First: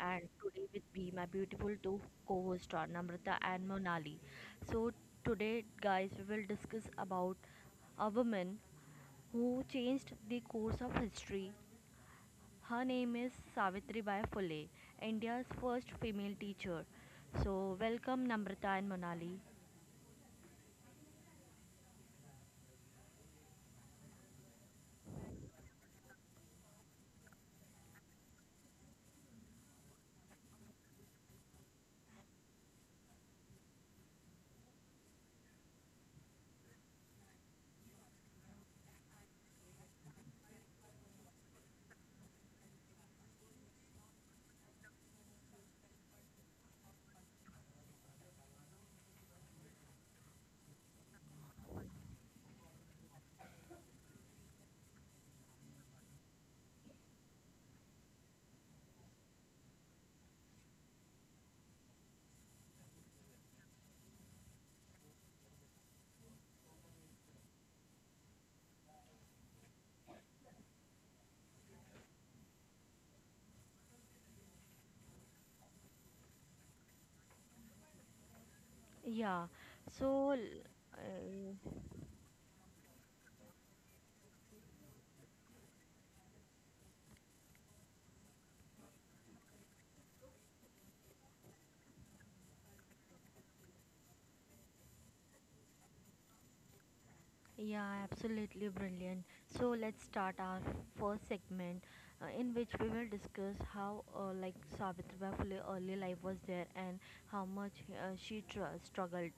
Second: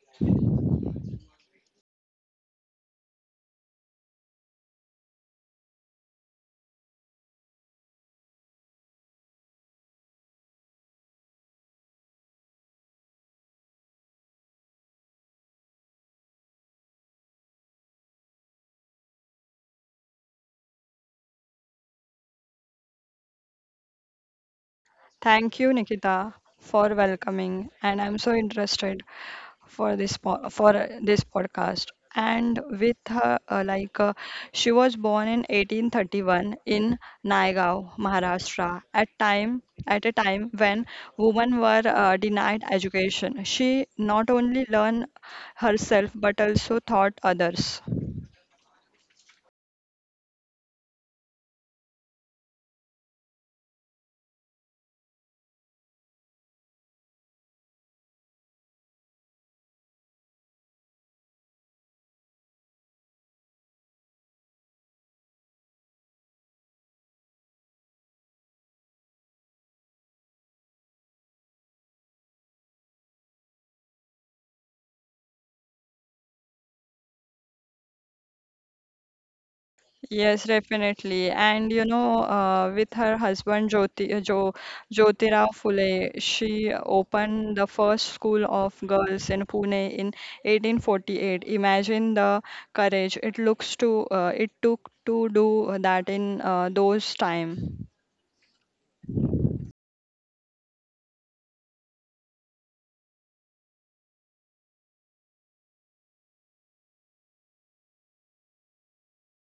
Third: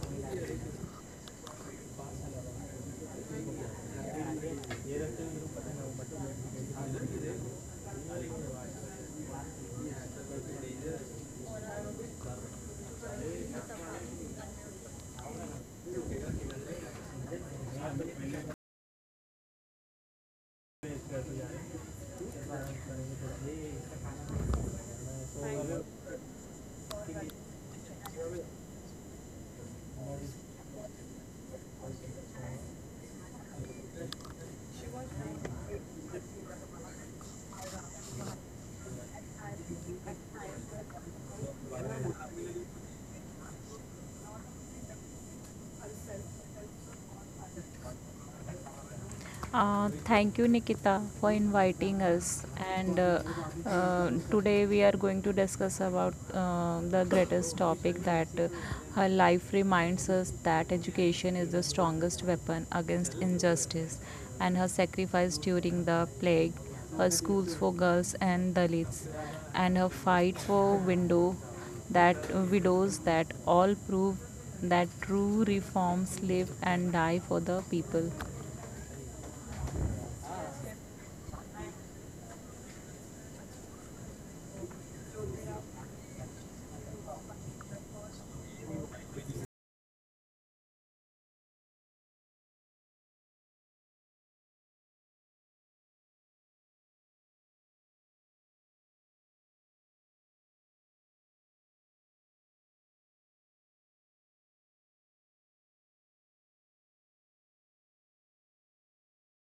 and today with me my beautiful two co-hosts are Namrata and Monali. So today, guys, we will discuss about a woman who changed the course of history. Her name is Savitri Bai Phule, India's first female teacher. So welcome Namrata and Monali. Thank you, Nikita, for welcoming, and I'm so interested for this podcast. And with her, she was born in 1831 in Naigaon, Maharashtra. At a time when women were denied education, she not only learned herself but also taught others. Thank you, Nikita, for inviting us. And Today we are going to discuss about the greatest topic that her life reminds us that education is the strongest weapon against injustice, and her sacrifice during the plague, her schools for girls and Dalits, and her fight for window that widows, that all prove that true reforms live and die for the people. Yeah. Yes, So. l- definitely. And Uh, with her husband Jyotirao Phule, she opened the first school of girls in Pune in 1848. Imagine the courage it took to do that in those time. Yeah, absolutely brilliant. So let's start our first segment in which we will discuss how Savitribai Phule early life was there and how much she struggled.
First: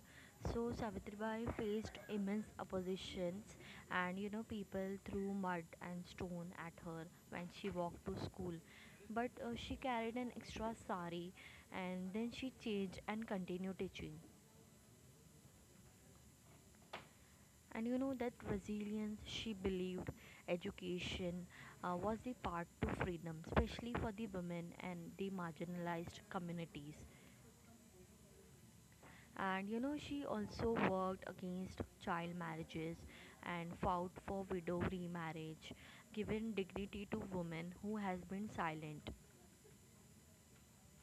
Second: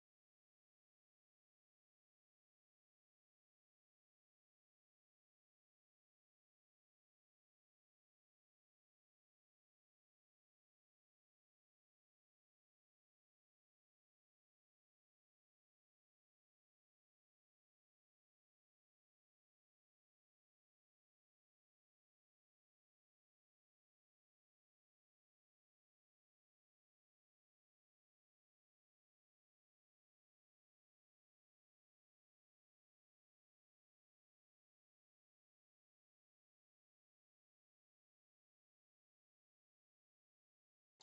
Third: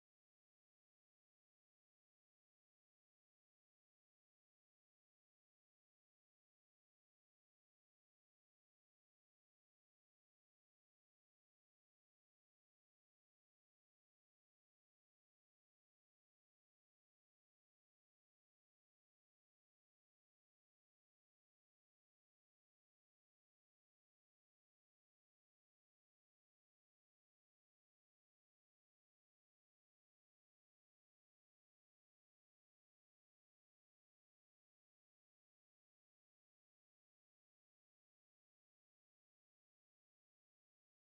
So Savitribai faced immense oppositions, and you know people threw mud and stone at her when she walked to school. But she carried an extra sari, and then she changed and continued teaching. And you know that resilience, she believed education was the path to freedom, especially for the women and the marginalized communities. And you know, she also worked against child marriages and fought for widow remarriage, giving dignity to women who has been silent.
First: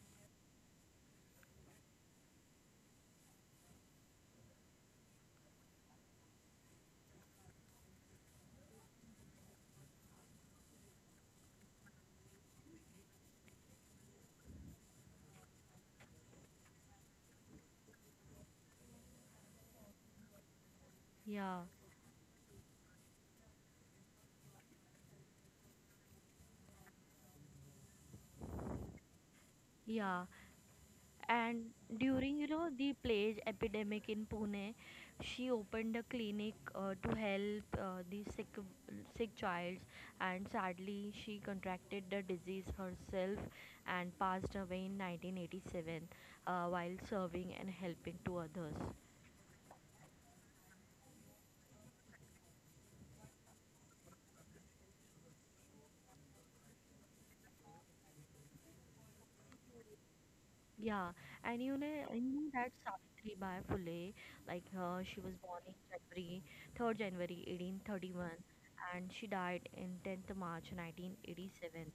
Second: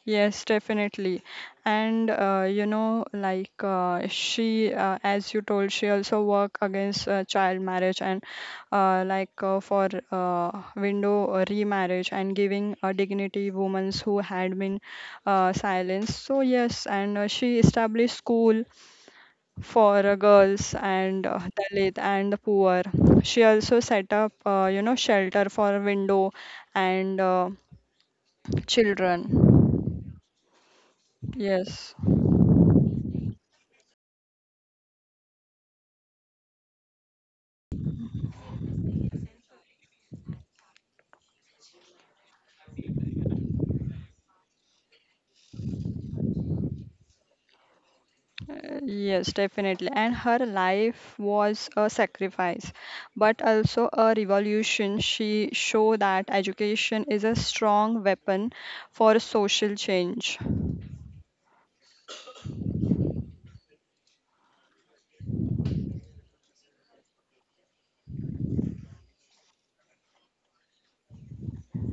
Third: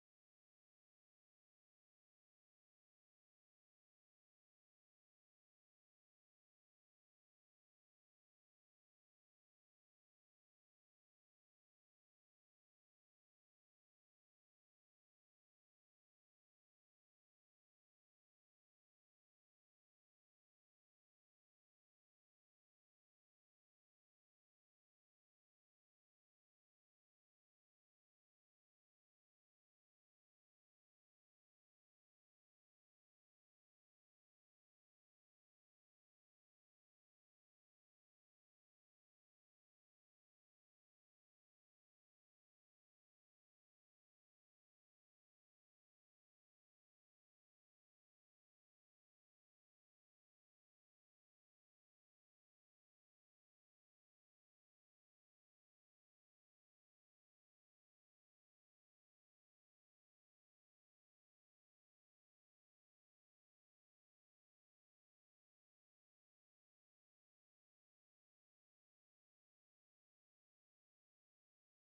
Yes, definitely. And as you told, she also work against child marriage and for window remarriage and giving a dignity women who had been silenced. So yes, and she established school for girls and Yeah, Dalit and the poor. She also set up, shelter for window and children. yeah. And Yes. during, you know, the plague epidemic in Pune, she opened a clinic to help the sick child. And sadly, she contracted the disease herself and passed away in 1987, while serving and helping to others. Yes, definitely. And her life was a sacrifice, but also a revolution. She showed that education is a strong weapon for social change. Yeah, and you know, I knew that Savitribai Phule, like she was born in January, 3rd January 1831, and she died in 10th March 1987.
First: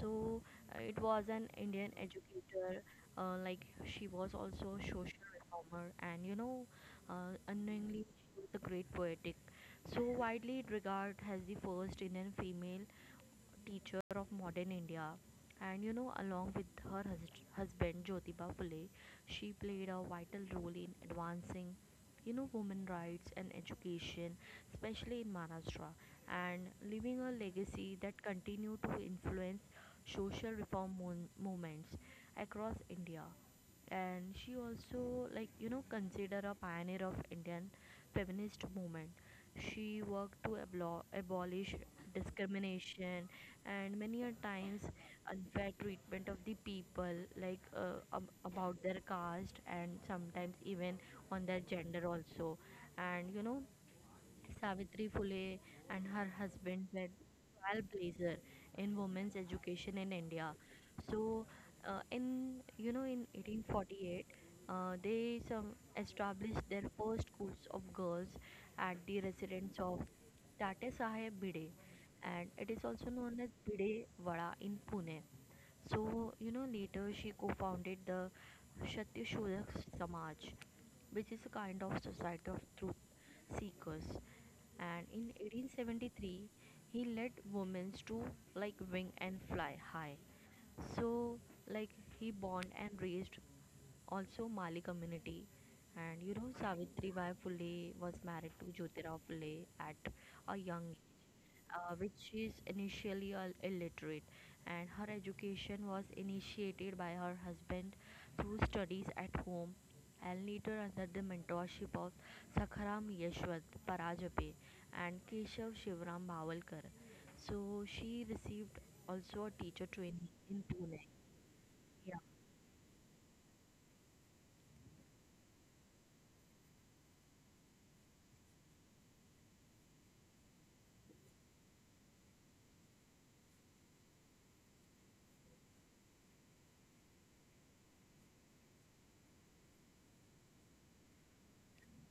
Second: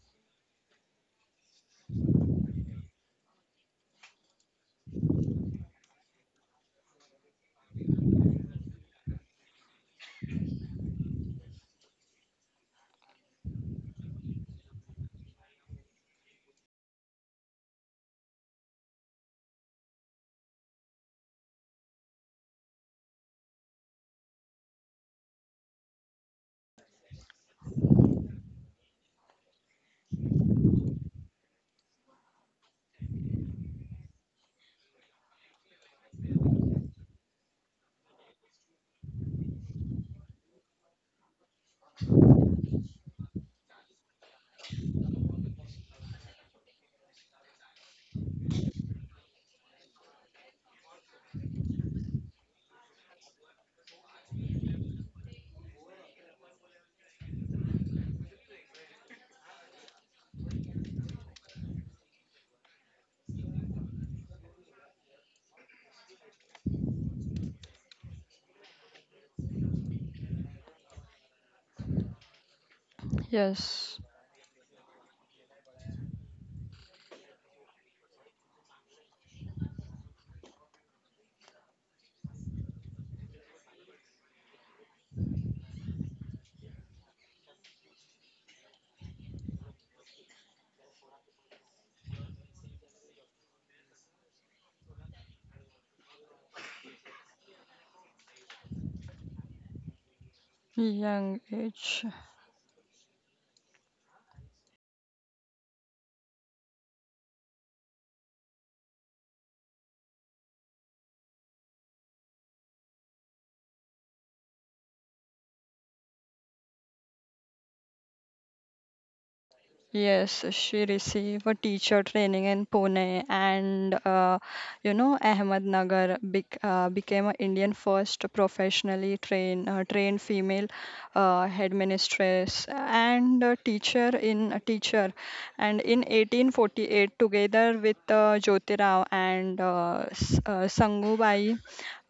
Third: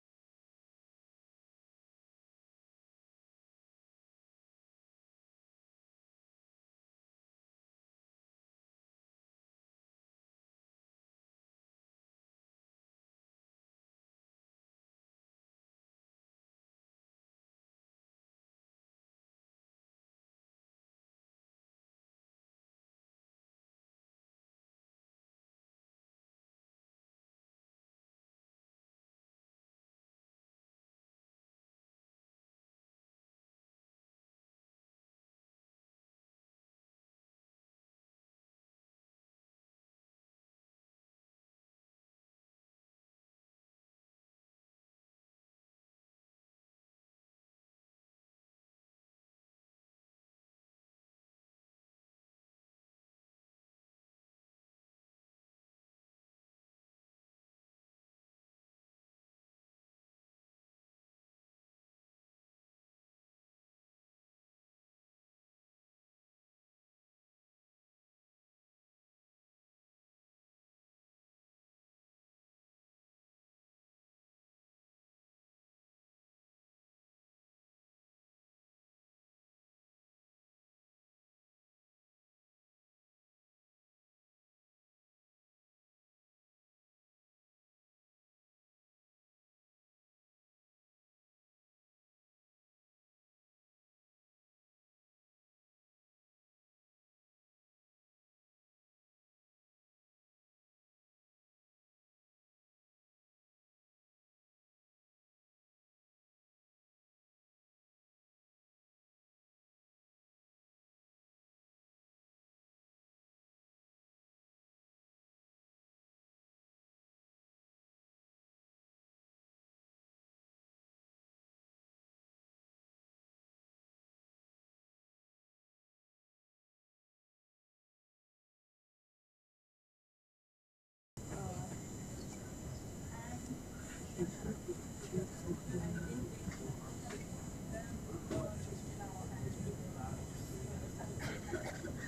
So it was an Indian educator, uh, like she was also a social reformer. And you know, unknowingly, she was a great poetic. So widely regarded as the first Indian female teacher of modern India. And you know, along with her husband Jyotiba Phule, she played a vital role in advancing, you know, women rights and education, especially in Maharashtra, and leaving a legacy that continued to influence social reform movements across India. And she also, like you know, considered a pioneer of Indian feminist movement. She worked to abolish discrimination and many a times unfair treatment of the people, like about their caste, and sometimes even on their gender also. And you know, Savitri Phule and her husband were trailblazer in women's education in India. So, in 1848, they some established their first schools of girls at the residence of Tate Saheb Bide, and it is also known as Yes, Bide Vada in Pune. So, you know, later she co founded the Shatyashulak Samaj, which is a kind of society of truth seekers. And in 1873, he led women to like wing and fly high. So, like, he born and raised also Mali community. And you know, Savitri Bai Phule was married to Jyotirao Phule at a young young age. which is initially illiterate, and her education was initiated by her husband through studies at home and later under the mentorship of Sakharam Yeshwant Parajape and Keshav Shivram Bhavalkar. So she received also a teacher training Yes, in she Pune. received a teacher Yeah, training in Pune and, Ahmednagar became an Indian first professionally trained female headmistress and a teacher in a teacher. And in 1848, together with Jyotirao and Sangubai,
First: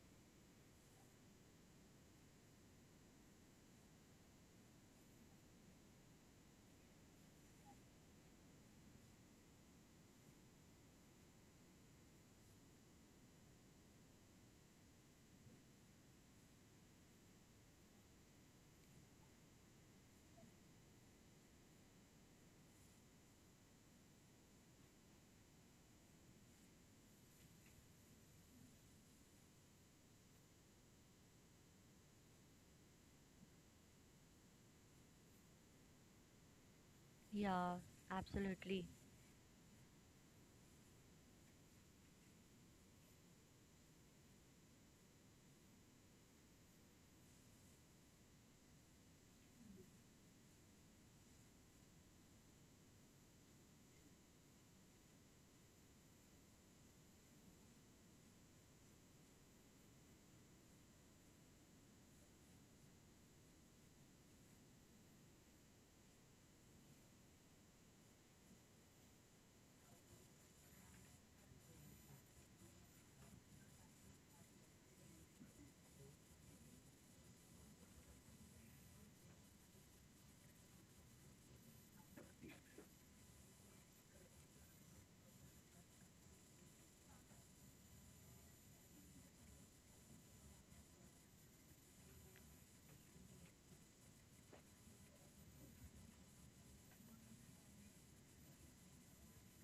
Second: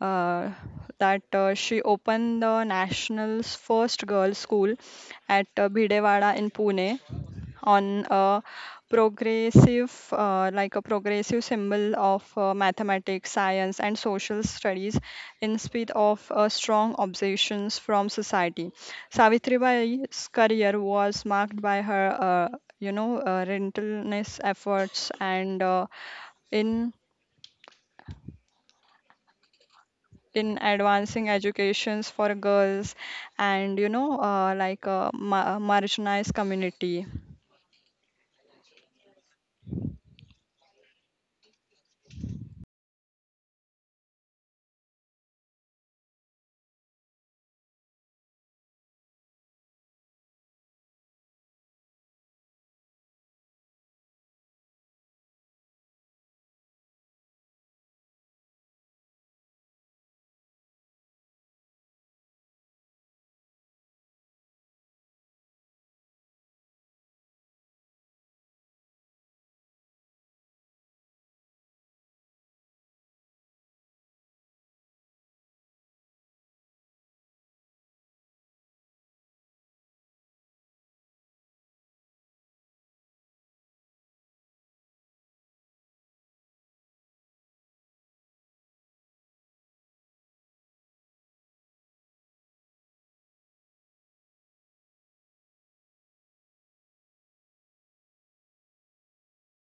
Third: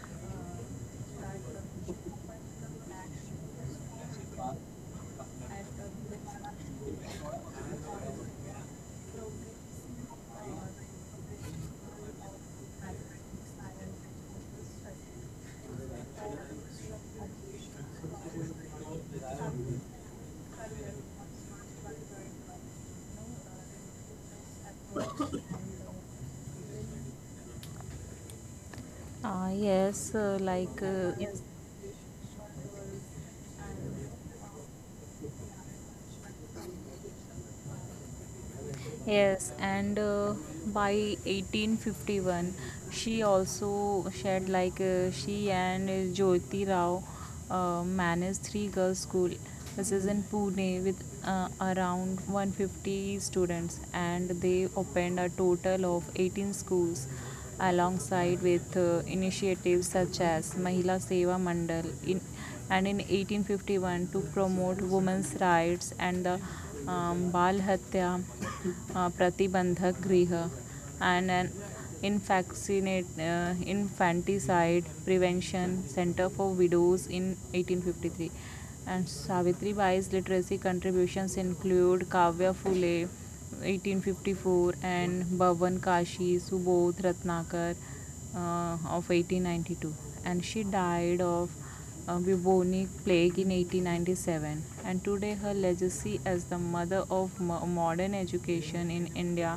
uh, that she opened the national's first girls' school at Bhidewada in Pune on a progressive symbol of mathematics science and social studies in spite of strong observations from society. Savitribai's career was marked by her relentless efforts and in in advancing Yes. educations for girls and a marginalized community. yeah, absolutely. yes, and By 1851, she also shared she and Jyoti Rao managed 3 girls' school. This is in Pune with around 150 students, and they opened a total of 18 schools alongside with initiatives such as Mahila Seva Mandal in, and in 1851 to promote women's rights, and the Bal Hatya Pratibandhak Griha, and an infanticide prevention center for widows in 1853. And Savitri Bai's literary contributions include Kavya Phule 1854 and Bhavan Kashi, Subodh Ratnakar of 1892, and she died of bubonic plague in 1897. And today her legacy as the mother of mo- modern education in India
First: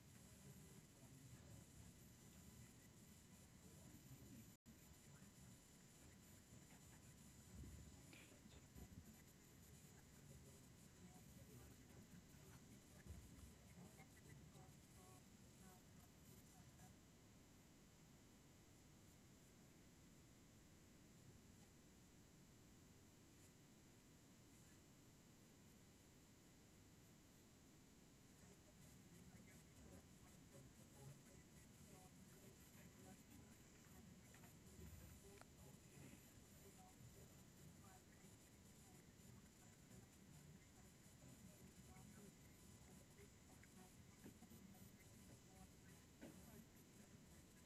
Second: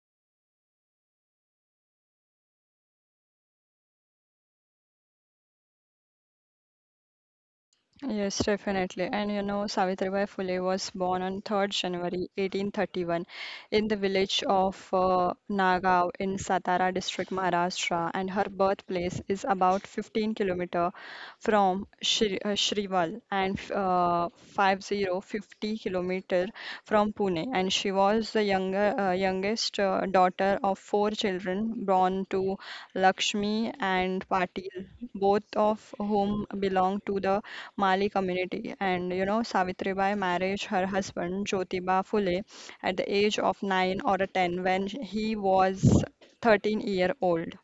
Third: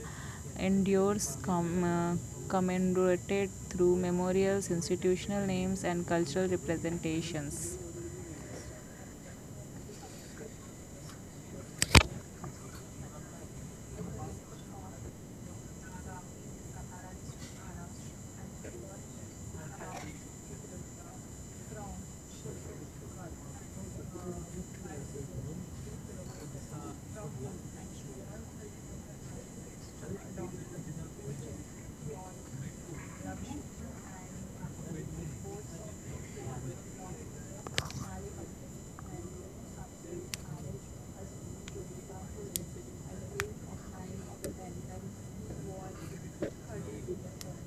endures, commemorated through memorials, institutional names, and cultural representations. Yes, definitely. And you know, Savitribai Phule was born on 3rd January 1831 in the village of Nagav in Satara district, Maharashtra, and her birthplace is about 15-kilometer from Shri Shrival and 50 fifty-kilometer from Pune. And she was the younger youngest daughter of four children born to Lakshmi and Patil, both of whom belong to the Mali community. And you know, Savitribai married her husband Jyotiba Phule at the age of nine or ten when he was 13-year-old.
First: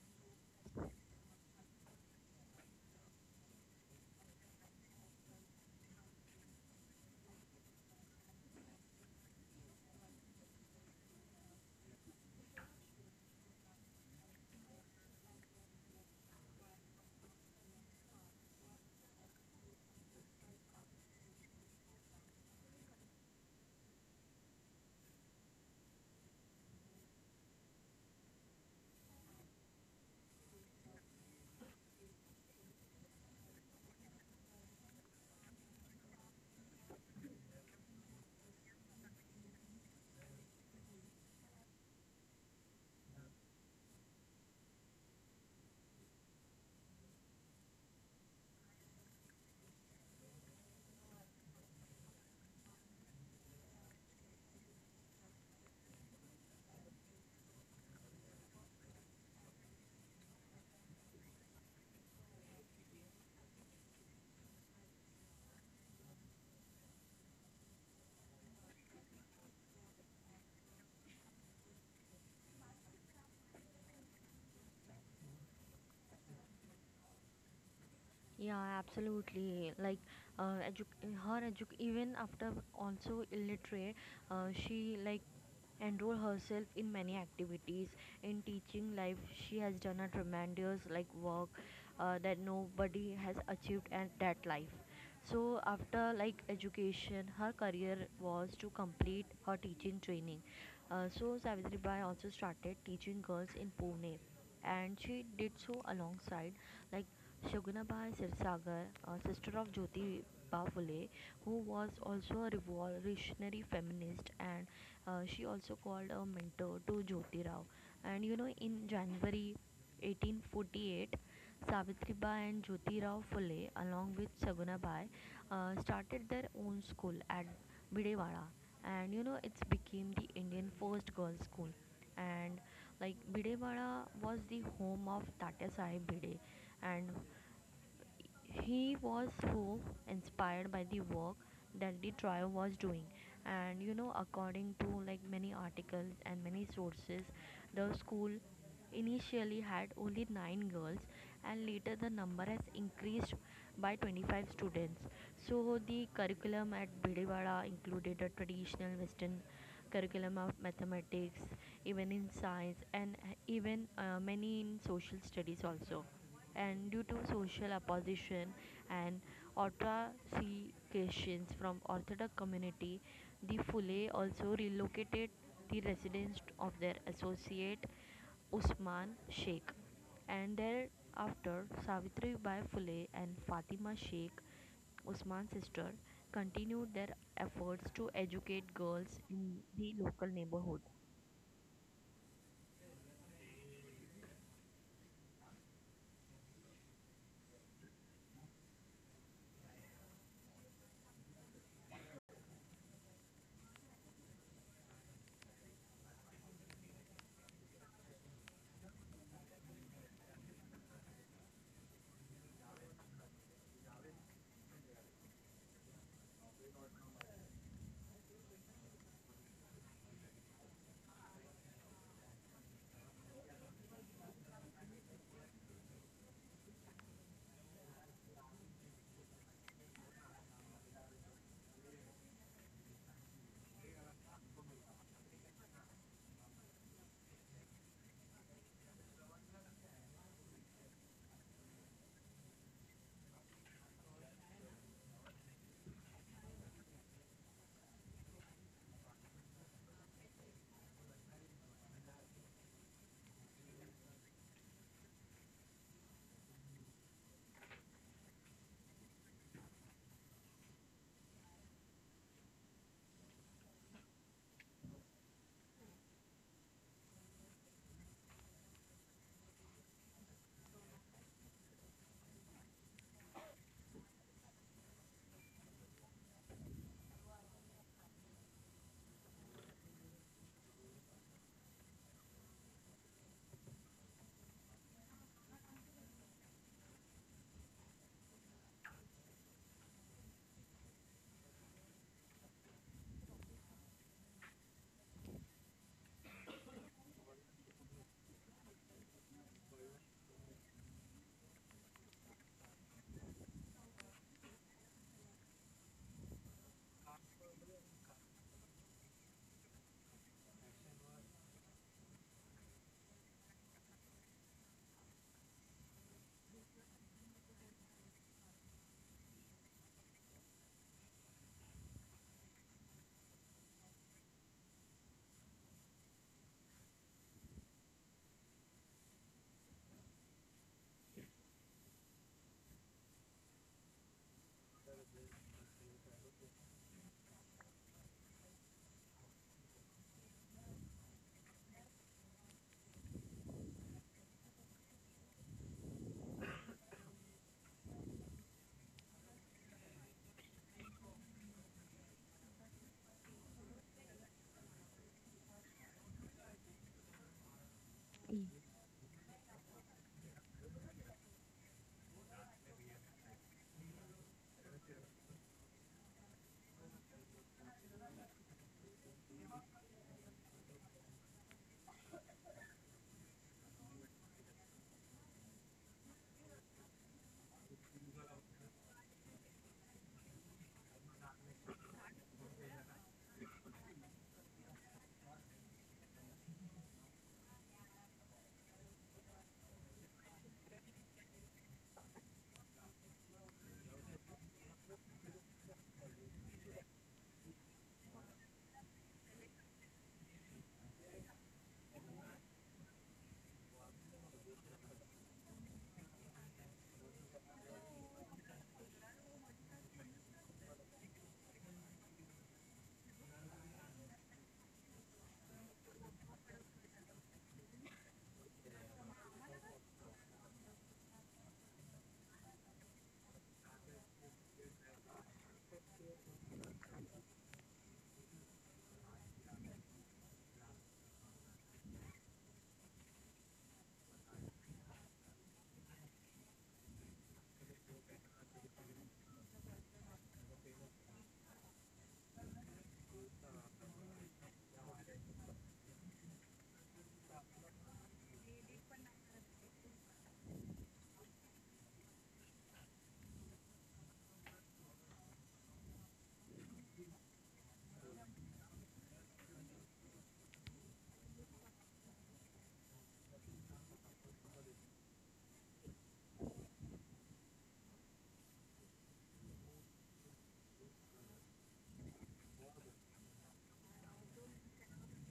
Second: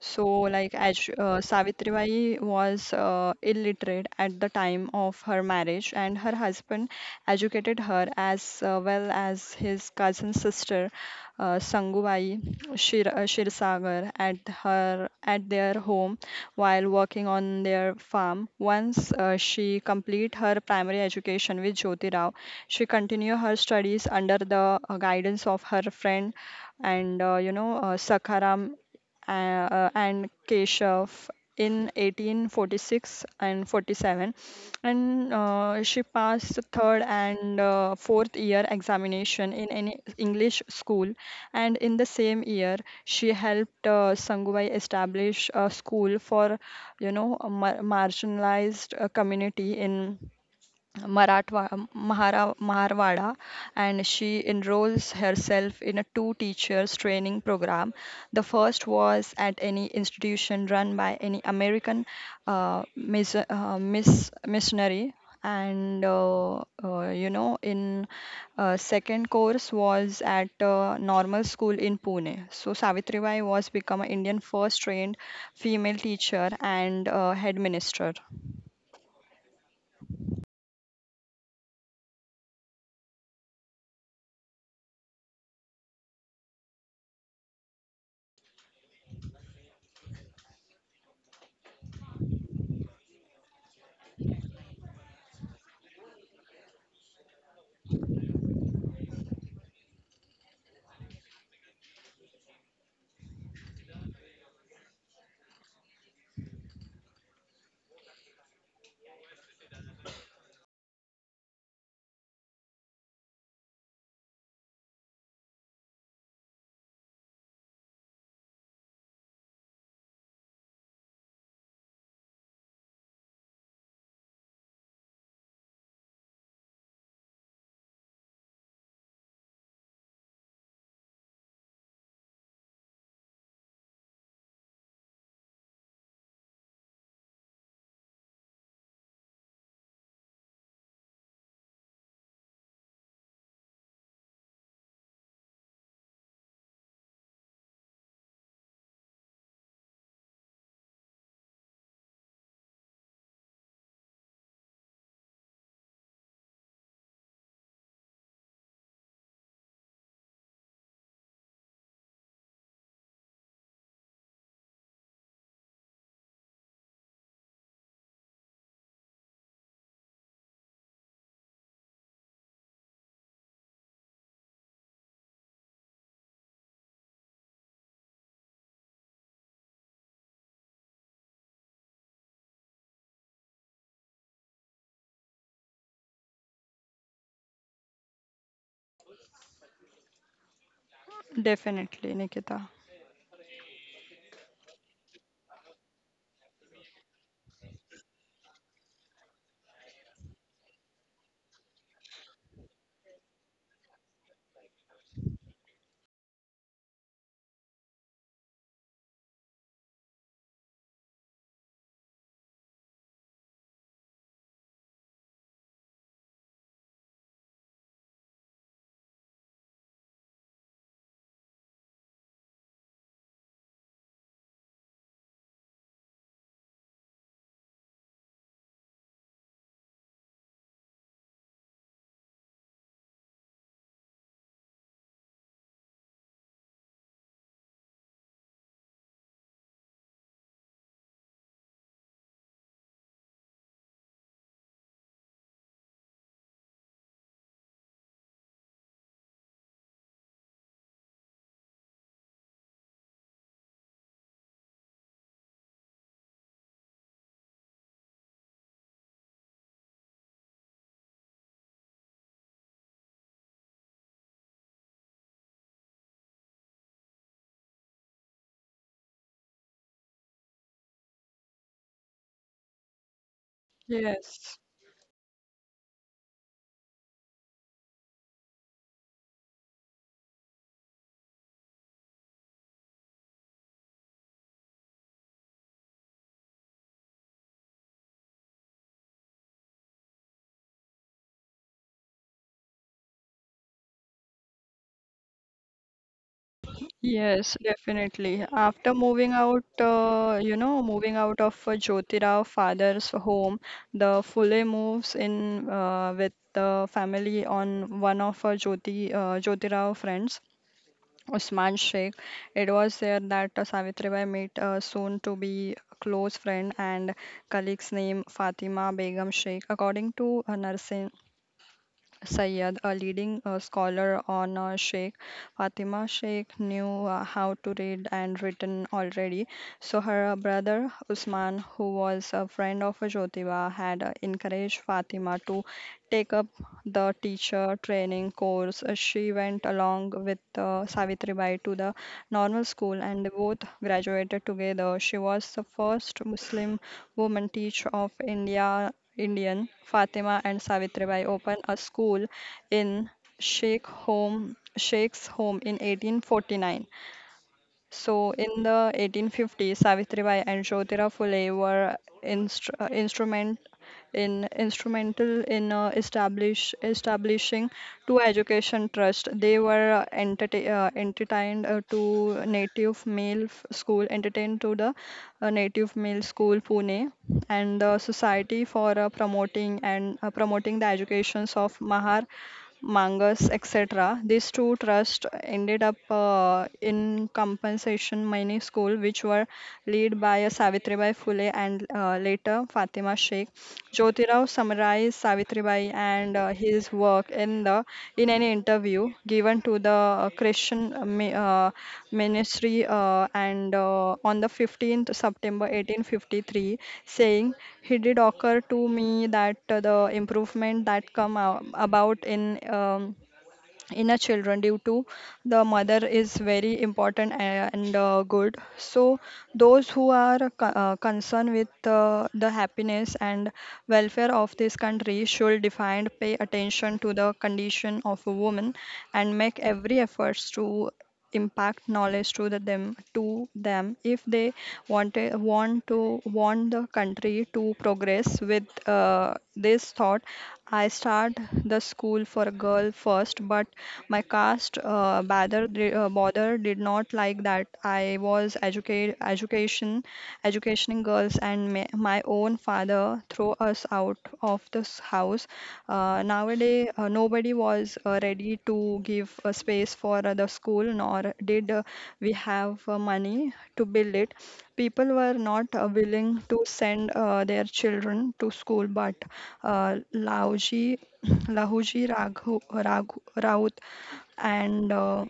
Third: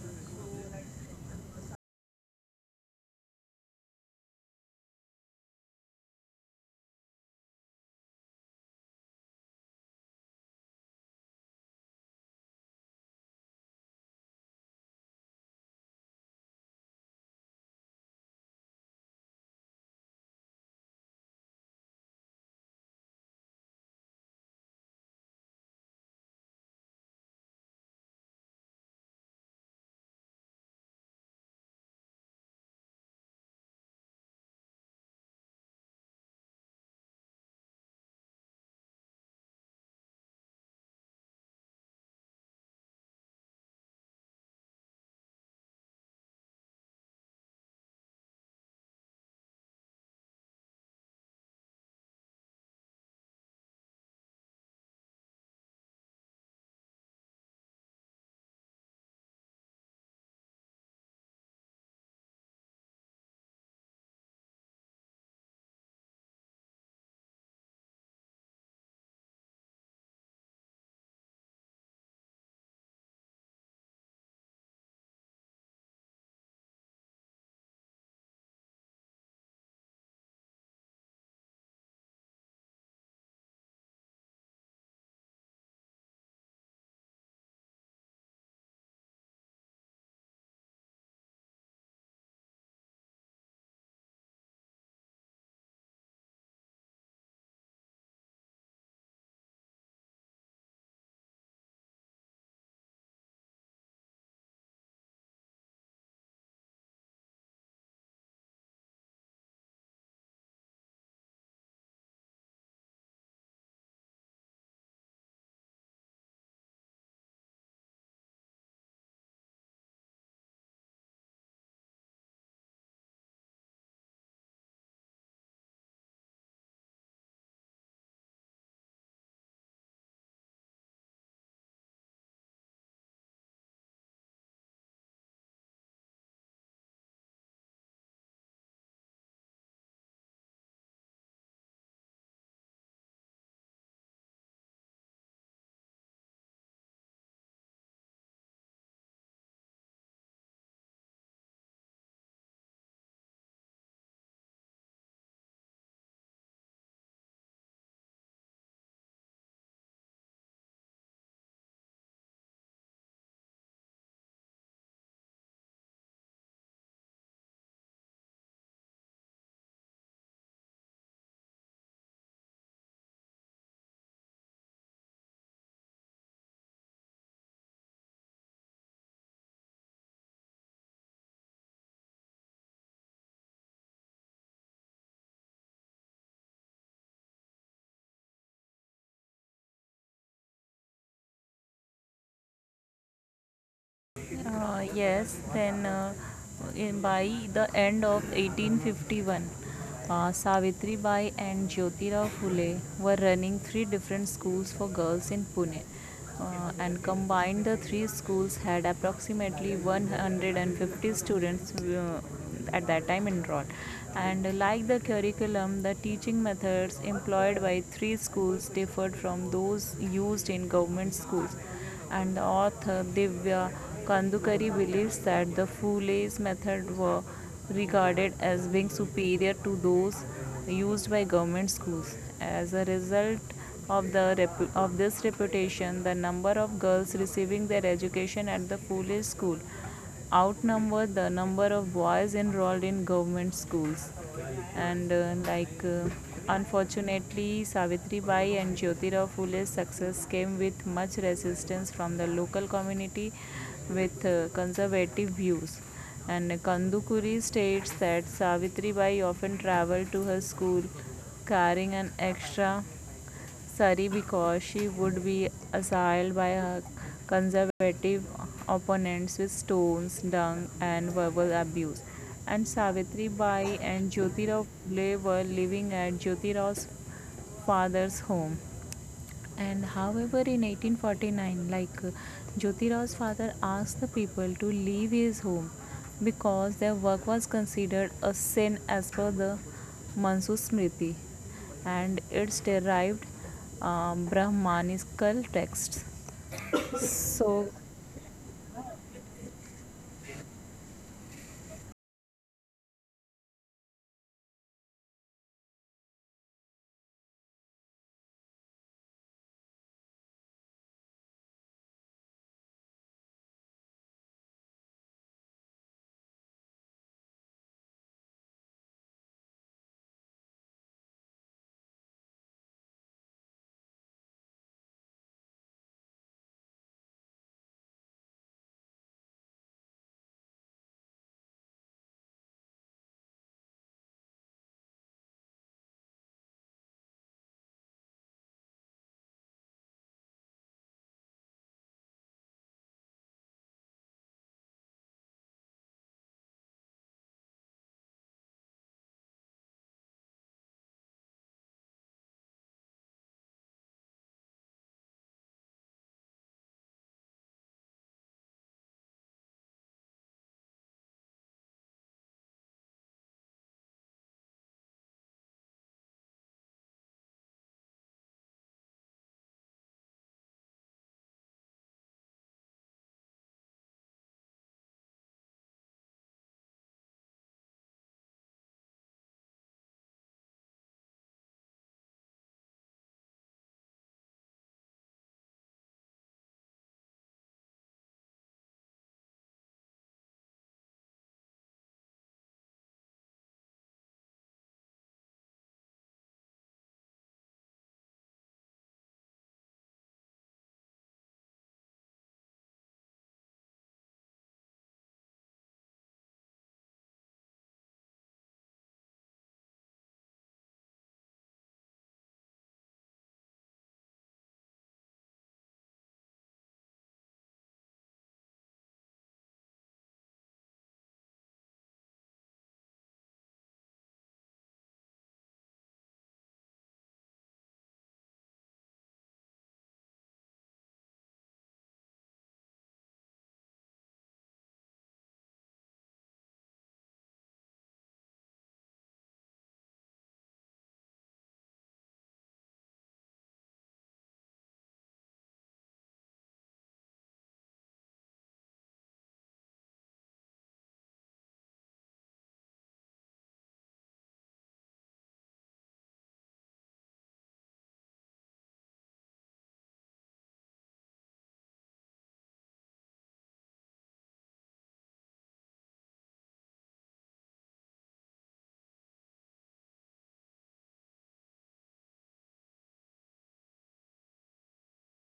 So, like, Savitribai was illiterate at the time of her marriage, and her husband educated her as well as his cousin sister, Sangubai Shirsagar, at their home while working on their farm. Once she complete her primary education with Jyoti Rao, she continued her studies under the guidance of her friend and Sakharam and Keshav in 1846 and 47, and she passed the third and fourth year examination in an English school, and in the same year she helped Sangubhai establish a school for a marginalized community in Maratwa, Maharwada, and she enrolls herself in a two teachers training program. The first was at any institution run by any American missionary. And in second course was at normal school in Pune. So Savitribai was become an Indian first trained female teacher and headmaster. Yeah, absolutely. Like, uh, edu- even after also illiterate, she like enroll herself in many activities. In teaching life, she has done a tremendous like work that nobody has achieved at that life. So after like education, her career was to complete her teaching training. So Savitri Bai also started teaching girls in Pune, and she did so alongside like Shogunabai Sirsagar, a sister of Jyoti Bafule, who was also a revolutionary feminist, and she also called a mentor to Jyoti Rao. And you know, in January 1848, Savitribai and Jyoti Rao Phule, along with Shogunabai, started their own school at Bidewara, and you know it's became the Indian first girls' school. And like Bidewara was the home of Tatya Sahib Bide, and he was who inspired by the work that the trio was doing. And you know, according to like many articles and many sources, the school initially had only nine girls, and later the number has increased by 25 students. So the curriculum at Bidewada included a traditional Western curriculum of mathematics, even in science, and even many in social studies also. And due to social opposition and ostracism from Orthodox community, the Fule also relocated the residence of their associate Usman Sheikh, and thereafter Savitri Bai Fule and Fatima Sheikh, Usman's sister, continued their efforts to educate girls in the local neighborhood. Definitely, Nikita. Uh, yes, then uh, by the end of 1851, Savitri Bai and Jyotirao Phule were running three different schools for girls in Pune. And Combined, the 3 schools had approximately 150 students at that time enrolled. And like the curriculum, the teaching methods employed by 3 schools differed from those used in government schools, and author Divya Kandukari believes that the Fule's method were regarded as being superior to those used by government schools. As a result of this reputation, the number of girls receiving their education at the Fule school outnumber the number of boys enrolled in government schools. And like Unfortunately, Savitri Bai and Jyotirao Phule's success came with much resistance from the local community with conservative views, and Kandukuri states that Savitri Bai often traveled to her school carrying an extra sari because she would be assailed by her conservative opponents with stones, dung, and verbal abuse. And Savitri Bai and Jyotirao Yes. Phule were living at Jyotirao father's home. And however, in 1849, Jyotirao's father asked the people to leave his home because their work was considered a sin as per the Mansu Smriti and its derived Brahmanical texts. Yes, So, definitely. After moving out of Jyotira father's home, the Phule moves in with the family on one of Jyotirao friends, Usman Sheikh. It was there that Savitribai met a soon to be close friend and colleague's name Fatima Begum Sheikh. According to Narsin Sayyad, a leading scholar on Sheikh Fatima Sheikh, knew how to read and written already. So her brother Usman, who was a friend of Jyotiba, had encouraged Fatima to take up the teacher training course. She went along with Savitribai to the normal school and they both graduated together. She was the first Muslim woman teacher of India. Indian Fatima and Savitribai opened a school in Sheikh's home in 1849. So in the 1850s, Savitribai and Jyotira Phule were instru- uh, instrument instrumental in establishing two education trust. They were entertained to the native male school Pune, and the society for promoting and promoting the educations of Mahar Mangas, etc. These two trusts ended up in compensation mining school, which were led by Savitribai Phule and later Fatima Sheikh. Jyotirao summarized Savitribai and his work in the in an interview given to the Christian ministry and on the 15th September 1853, saying, he did occur to me that the improvement that about in a children due to the mother is very important and good. So those who are concerned with the happiness and welfare of this country should define pay attention to the condition of a woman and make every efforts to impact knowledge to the them to them if they want want the country to progress. With this thought, I start the school for a girl first, but my caste bother did not like that I was educate education educationing girls and my own father throw us out of this house. Nowadays, nobody was ready to give a space for the school, nor did we have money to build it. People were not willing to send their children to school, but Lauji, Lahuji Raghu, Raut and uh,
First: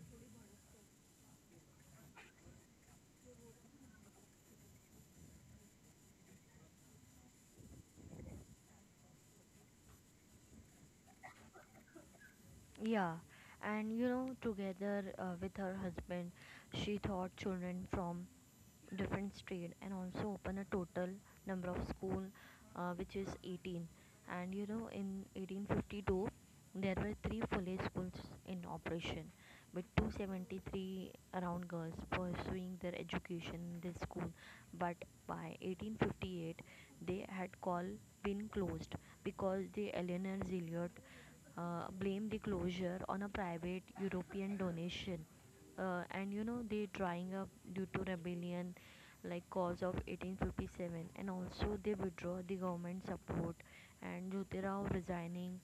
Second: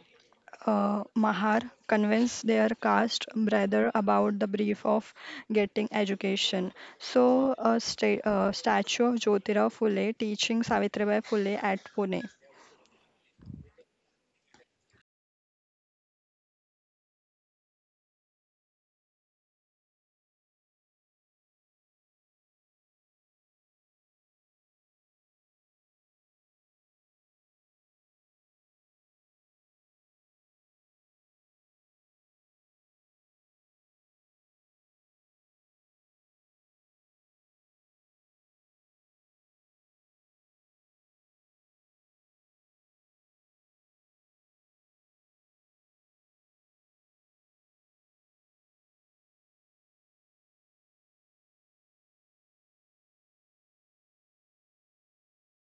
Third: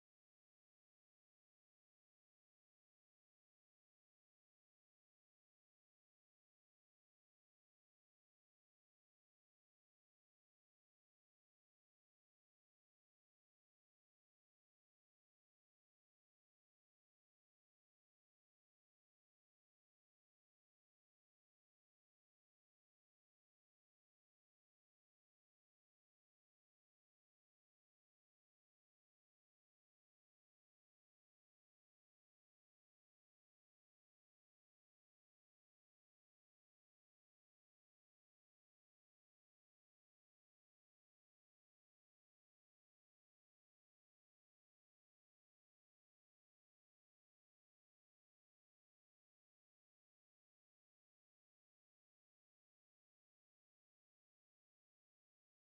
uh, Mahar convinced their caste brother about the brief of getting education. So, a statue of Jyotirao Phule teaching Savitribai Phule at Pune. Yeah, and you know, together with her husband, she taught children from different street, and also open a total number of school, which is 18. And you know, in 1852, there were three fully schools in operation, with 273 around girls pursuing their education in this school. But by 1858, they had called been closed because the Eleanor Zilliot blame the closure on a private European donation, and you know they drying up due to rebellion, like cause of 1857, and also they withdraw the government support, and Jyotirao resigning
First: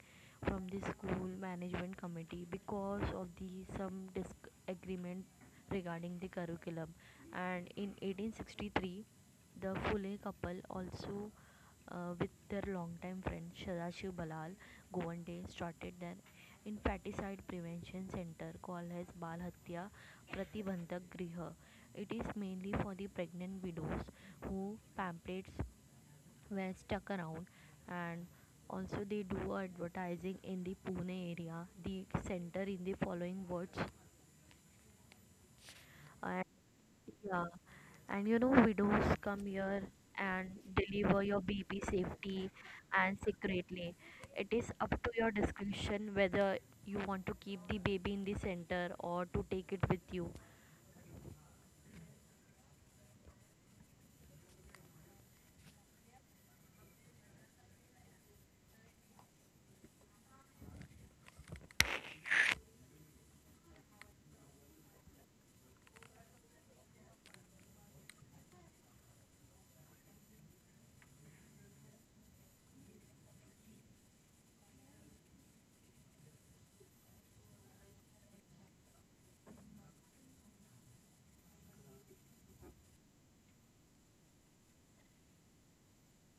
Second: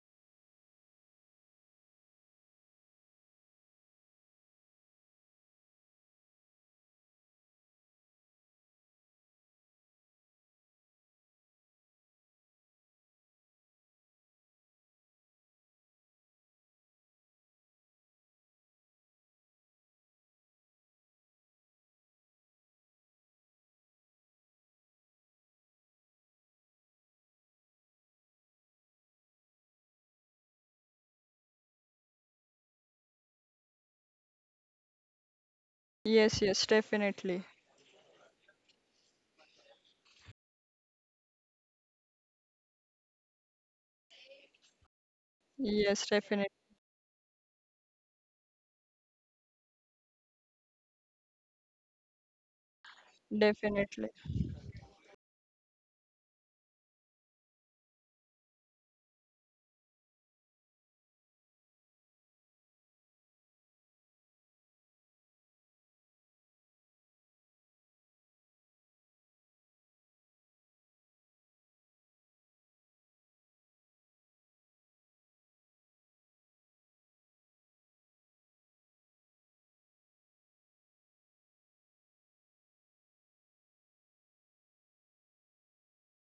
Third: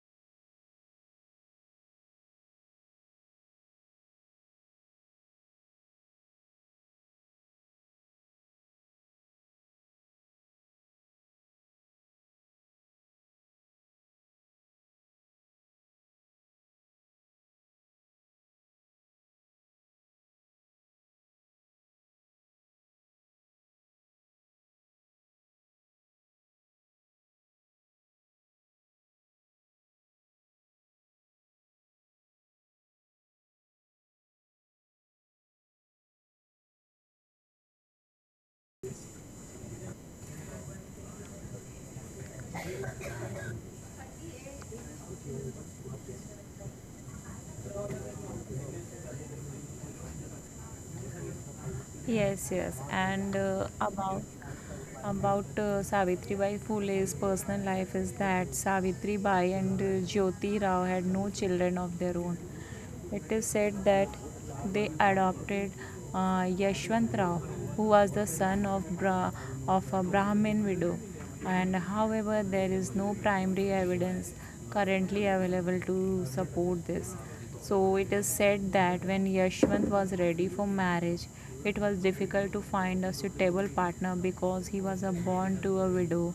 from the school management committee because of the some disagreement regarding the curriculum. And in 1863, the Fule couple also with their longtime friend Sadashiv Balal Govande started an infanticide prevention center called as Bal Hatya Pratibandhak Griha. It is mainly for the pregnant widows who pamphlets were stuck around, and also they do advertising in the Pune area. The center in the following words. Yes, yes, definitely. Yeah, and you know, widows come here and deliver your baby safely and secretly. It is up to your Yes, discretion definitely. whether you want to keep the baby in the center or to take it with you. yes, yes. And Definitely. About Savitri Bai Phule's personal life is that Savitri Bai and Jyoti Rao had no children of their own. It is said that they adopted Yashwant Rao, who was the son of of a Brahmin widow. And however, there is no primary evidence currently available to support this. So it is said that when Yashwant was ready for marriage, it was difficult to find a suitable partner because he was a born to a widow,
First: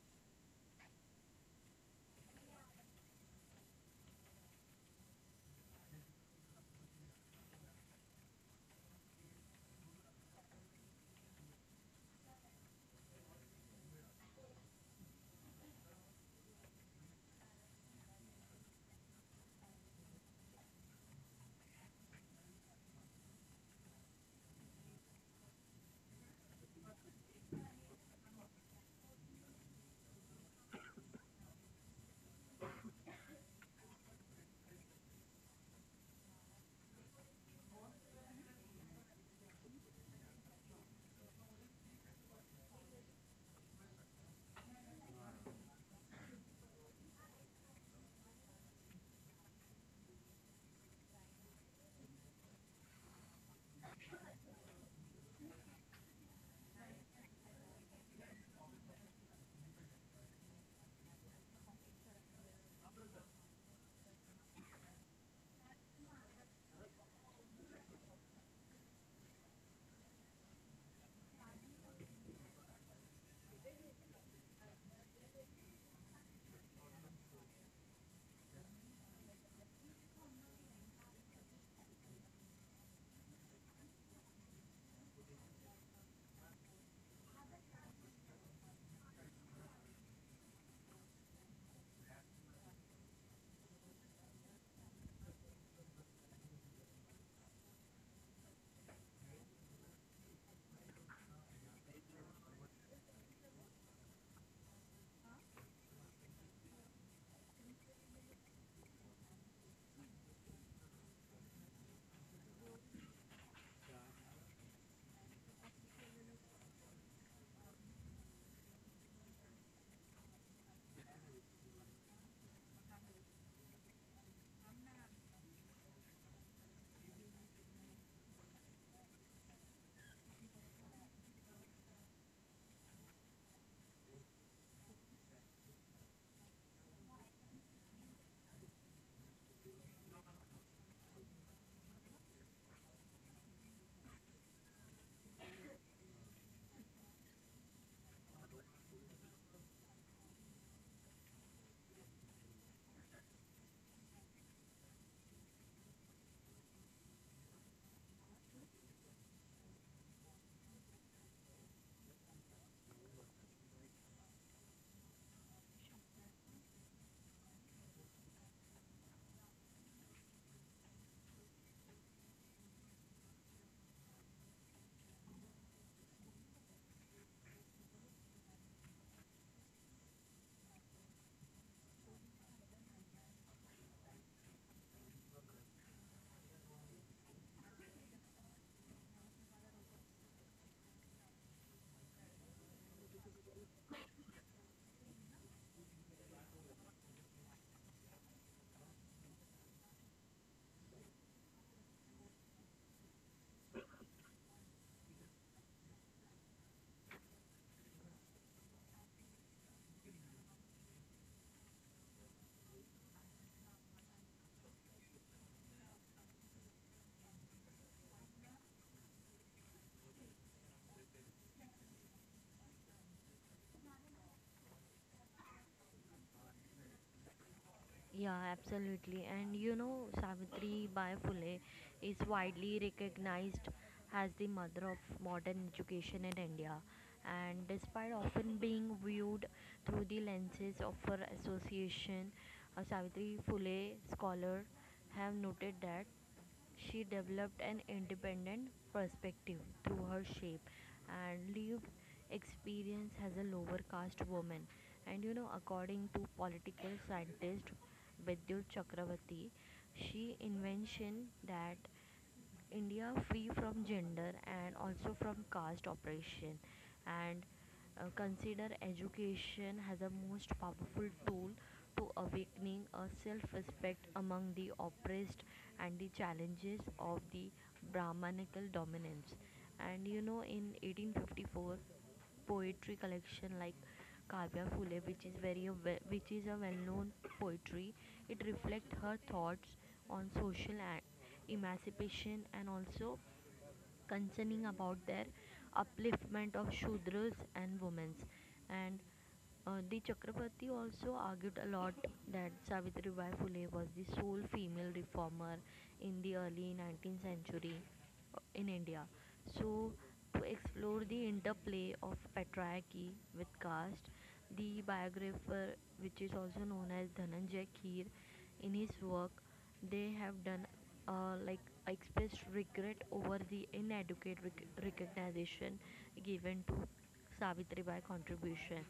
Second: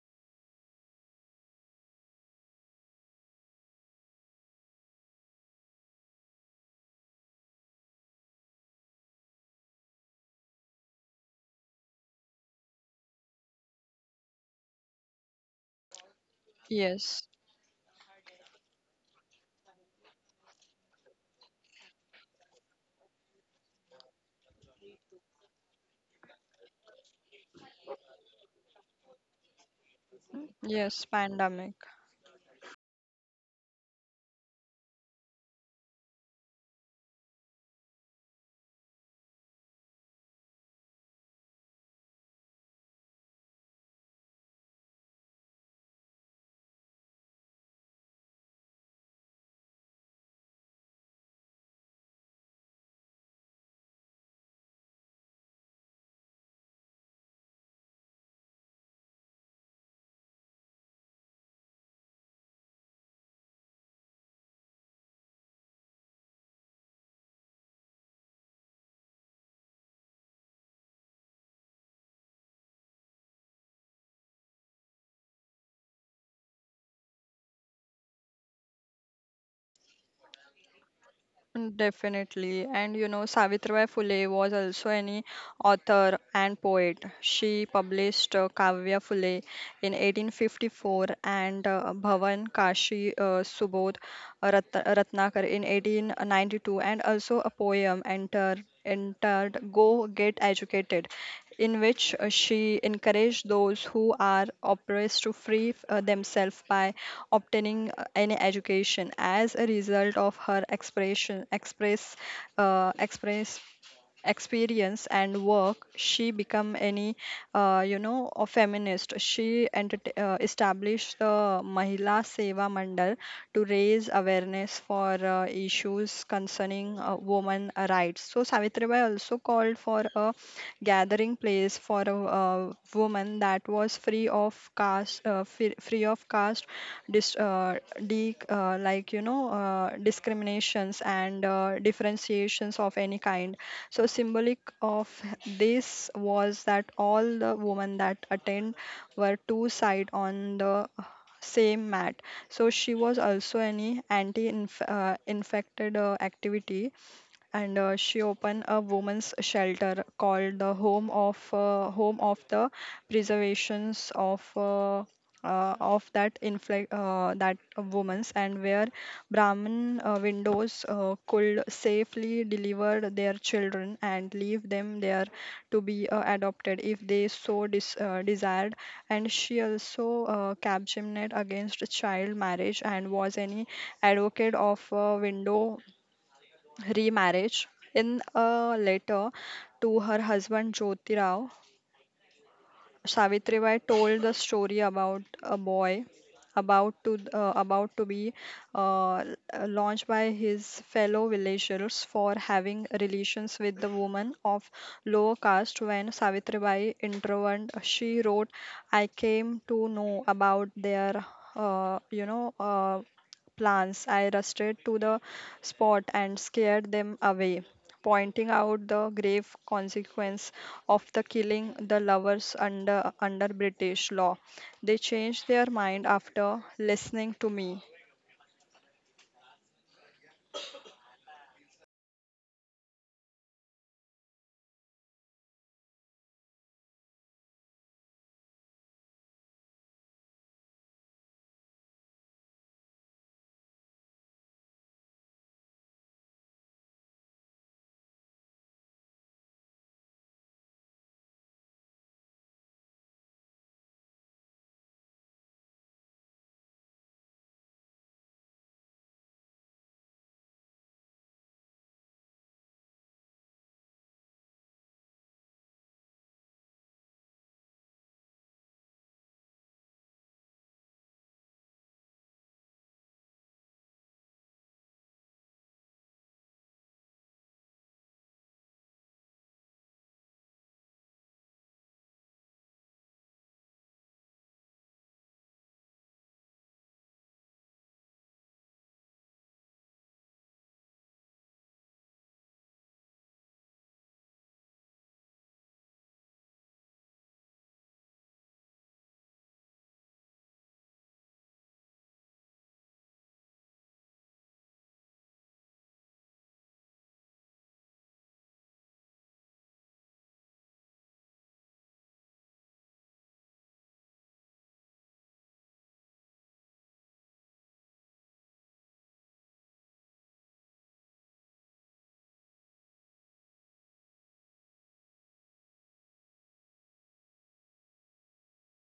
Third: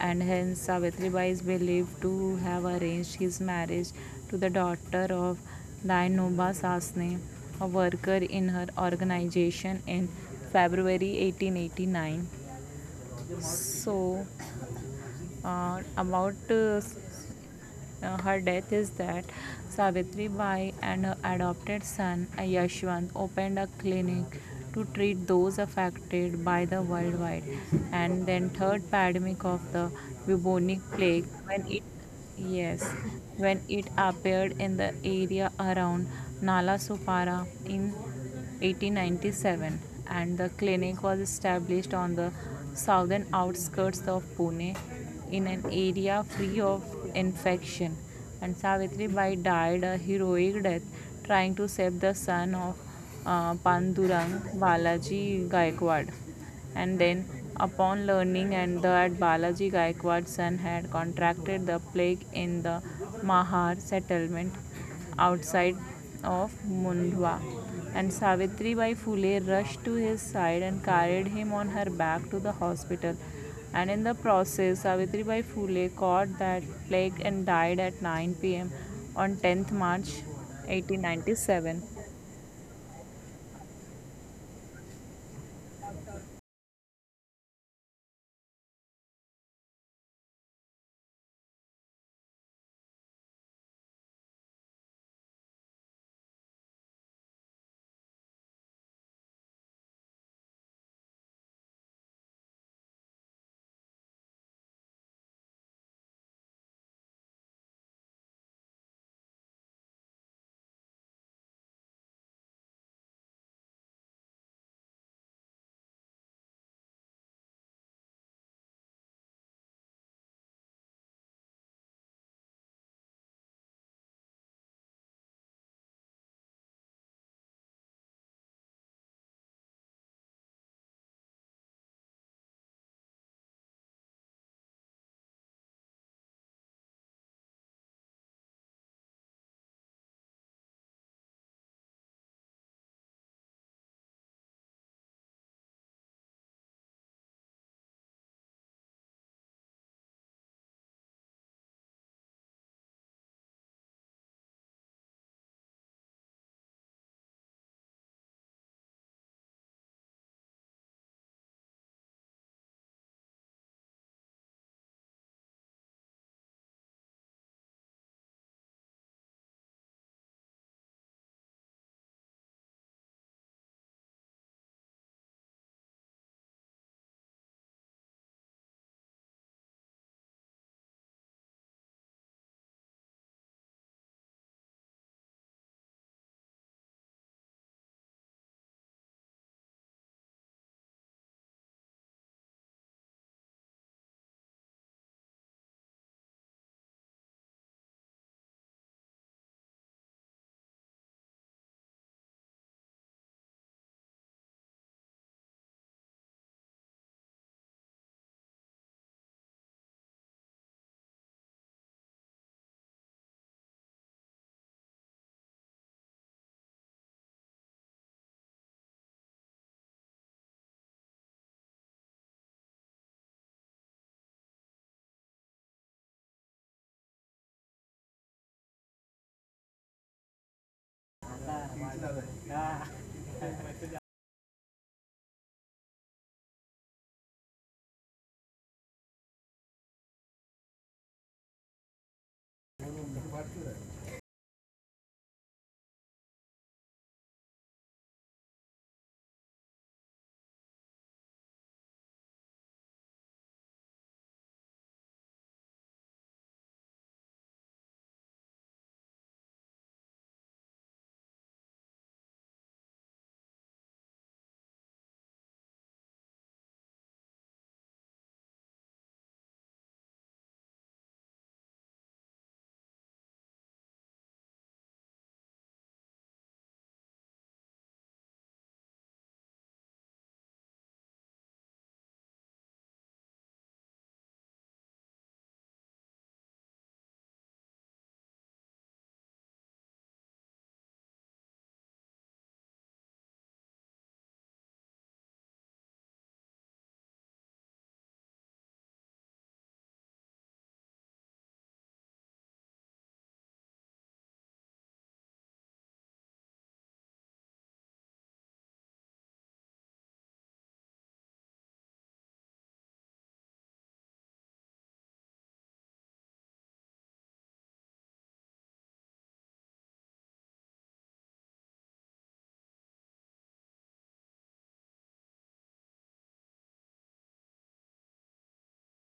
and hence Savitri Bai is believed to have arranged his marriage to the daughter of Dainoba Sasne, a worker in her organization in February 1889. So, about Yes. Her death is that Savitri Bai and her adopted son Yashwant opened a clinic to treat those affected by the worldwide and then third pandemic of the bubonic Yes, plague when pandemic. it yes when it appeared in the area around Nalasopara in 1897. And the clinic was established on the southern outskirts of Pune in an area free of infection, and Savitri Bai died a heroic death trying to save the son of Pandurang Balaji Gaikwad. And then, upon learning and that Balaji Gaikwad's son had contracted the plague in the Mahar settlement outside of Mundwa, and Savitribai Phule rushed to his side and carried him on her back to the hospital. And in the process, Savitribai Phule caught that plague and died at 9 p.m. on March 10th Mm, 1897. definitely. And you know, Savitribai Phule was also an author and poet. She published Kavya Phule in 1854 and Bhavan Kashi Subodh Ratnakar in 1892, and also a poem entered Go Get Educated in which she encouraged those who are oppressed to free themselves by obtaining any education. As a result of her expression, express, express experience and work, she become any a feminist. She established the Mahila Seva Mandal to raise awareness for issues concerning women rights. So Savitribai also called for a gathering place for a, woman that was free of caste, dis, de, like you know discriminations and differentiations of any kind. So symbolic of this was that all the women that attend were two side on the same mat. So she was also any anti-infected, infected, activity, and she opened a women's shelter called the Home of the Preservations of that that women's and where Brahmin windows could safely deliver their children and leave them there to be adopted if they so desired. And she also campaigned against child marriage and was any advocate of window remarriage. In a letter to her husband Jyotirao, Savitribai told the story about a boy about to be uh, launched by his fellow villagers for having relations with the woman of lower caste. When Savitribai intervened, she wrote, I came to know about their uh, you know uh, plans. I rushed to the spot and scared them away, pointing out the grave consequence of the killing the lovers under British law. They changed their mind after listening to me. Yeah, absolutely. And you know, Savitri Bai Phule is widely recognized as the mother of modern education in India. And despite often being viewed through the lenses of her association, Savitri Phule scholars have noted that she developed an independent perspective through her shape and lived experience as a lower caste woman. And you know, according to political scientist Vidyut Chakravarti, she invention that India free from gender and also from caste oppression, and consider education as a most powerful tool to awakening a self-respect among the oppressed and the challenges of the brahmanical dominance. And you know, in 1854, poetry collection like Kavya Phule, which is a well-known poetry. It reflects her thoughts on social emancipation, and also concerning about their upliftment of Shudras and women. And the Chakrabarti also argued a lot that Savitribai Phule was the sole female reformer in the early 19th century in India. So, to explore the interplay of patriarchy with caste, the biographer, which is also known as Dhananjay Kheer, in his work they have done uh, like expressed regret over the inadequate recognition given to Savitribai contribution.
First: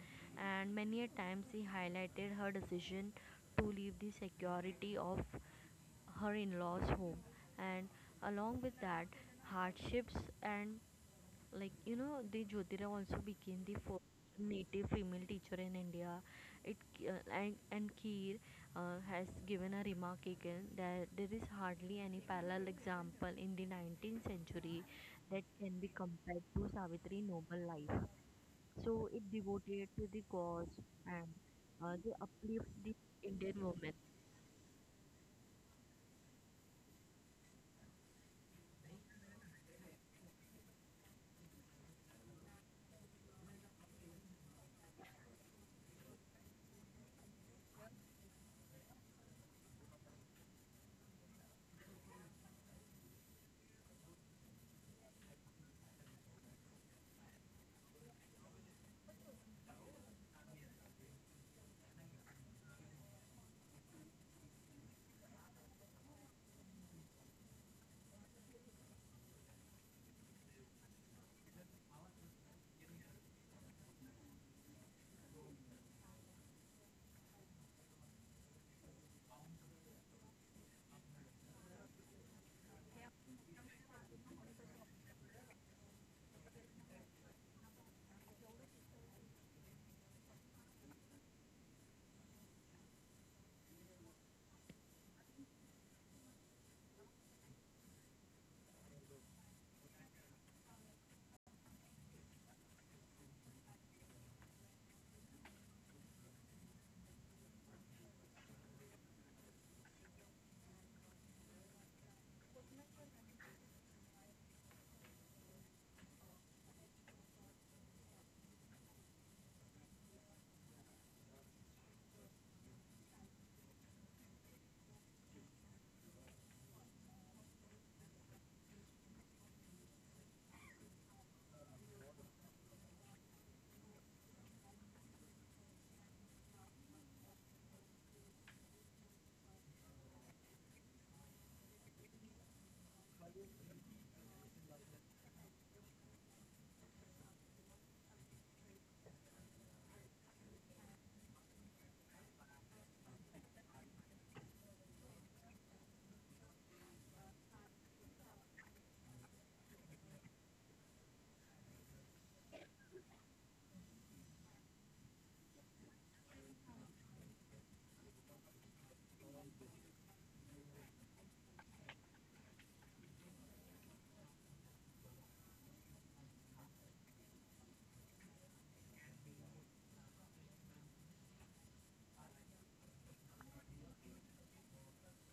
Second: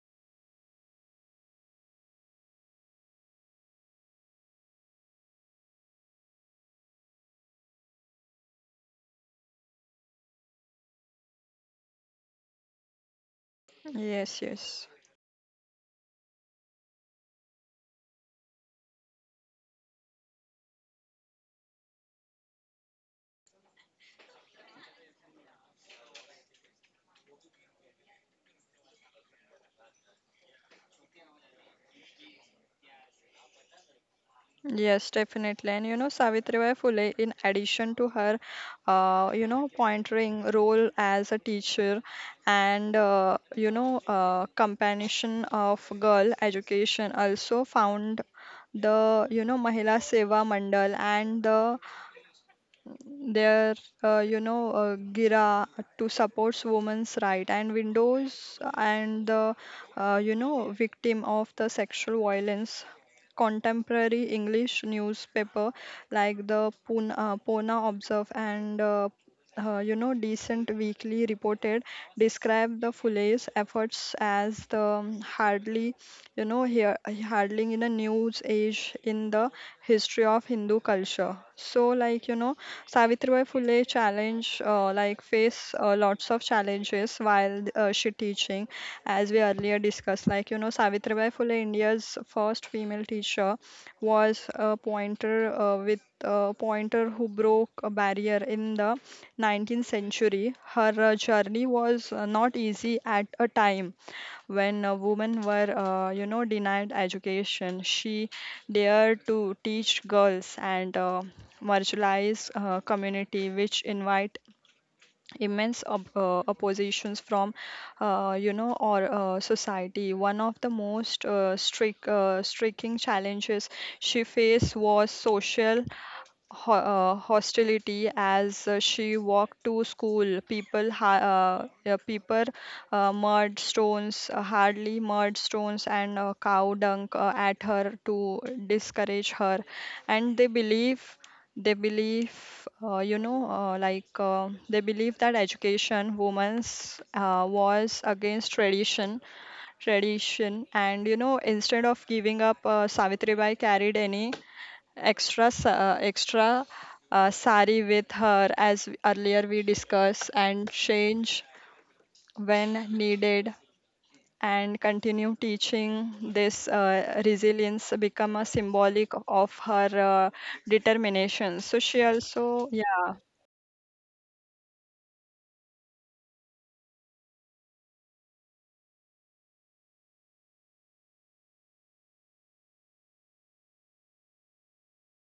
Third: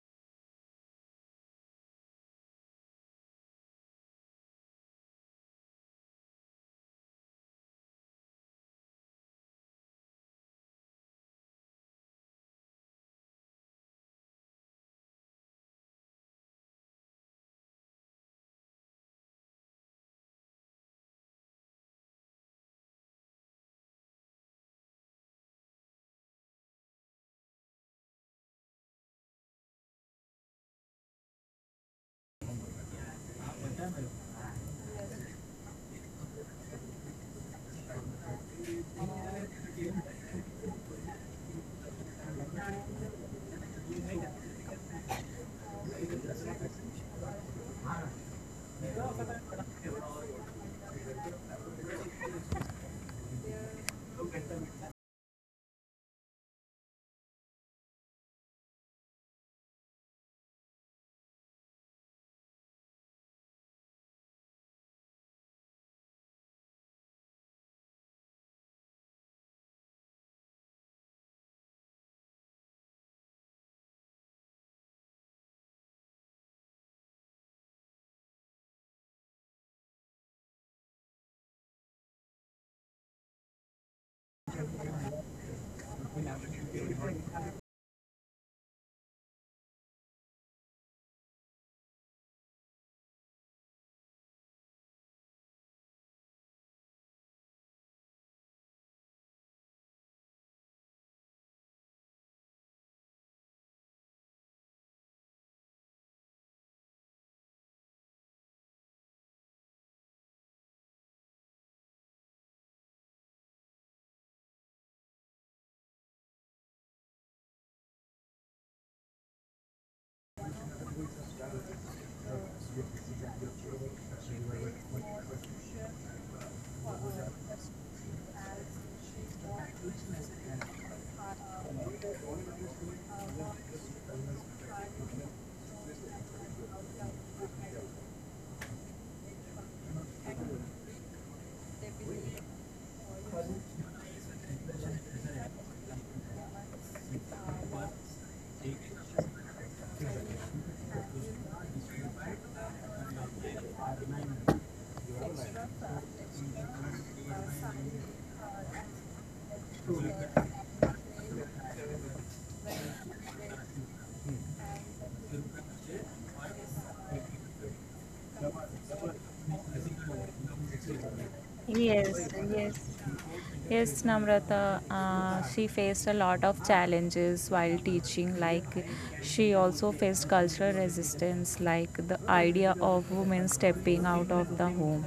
And many a times he highlighted her decision to leave the security of her in-laws home, and along with that hardships, and like you know the Jyotira also became the first Yes, yes. native female teacher in India. It and Keir has given a remark again that there is hardly any parallel example in the 19th century that can be compared to Savitri noble life. So it devoted to the cause, and they uplift the Indian women. Yes, definitely. And you know, Savitribai Phule, in addition to her, pointing role as a teacher and, compassion of girl education, also found the, Mahila Seva Mandal and their gira to supports women's right and windows and the victim of the sexual violence. Contemporary English newspaper like the Pona Observe and decent weekly reported describe the Fulay's efforts as the hardly you know here hardly in a news age in the history of Hindu culture. So Savitribai Phule challenge like face lots of challenges while she teaching, as we earlier discussed. Savitribai Phule, India's first female teacher, was a pointer with a pointer who broke a barrier in the 19th century. Her journey was not easy. At a time when women were denied education, she dared to teach girls and marginalized community, which invite immense oppositions from you know or society. One of the most strict striking challenges she faced was social hostility as she walked to school. People, mud stones, hardly mud stones, and cow dung at her to discourage her, and they believe, you know, like they believe that education, women's was against tradition, and you know, instead of giving up, Savitribai carried any extra sari with her, as earlier we discussed, and change when needed and continue teaching. This resilience become a symbolic of her determination. So she Yes, also yes. yeah. Yes, Namrata, she faced a lot of challenges while teaching. Like, she also faced cultural resistance, like the idea of women stepping out of the home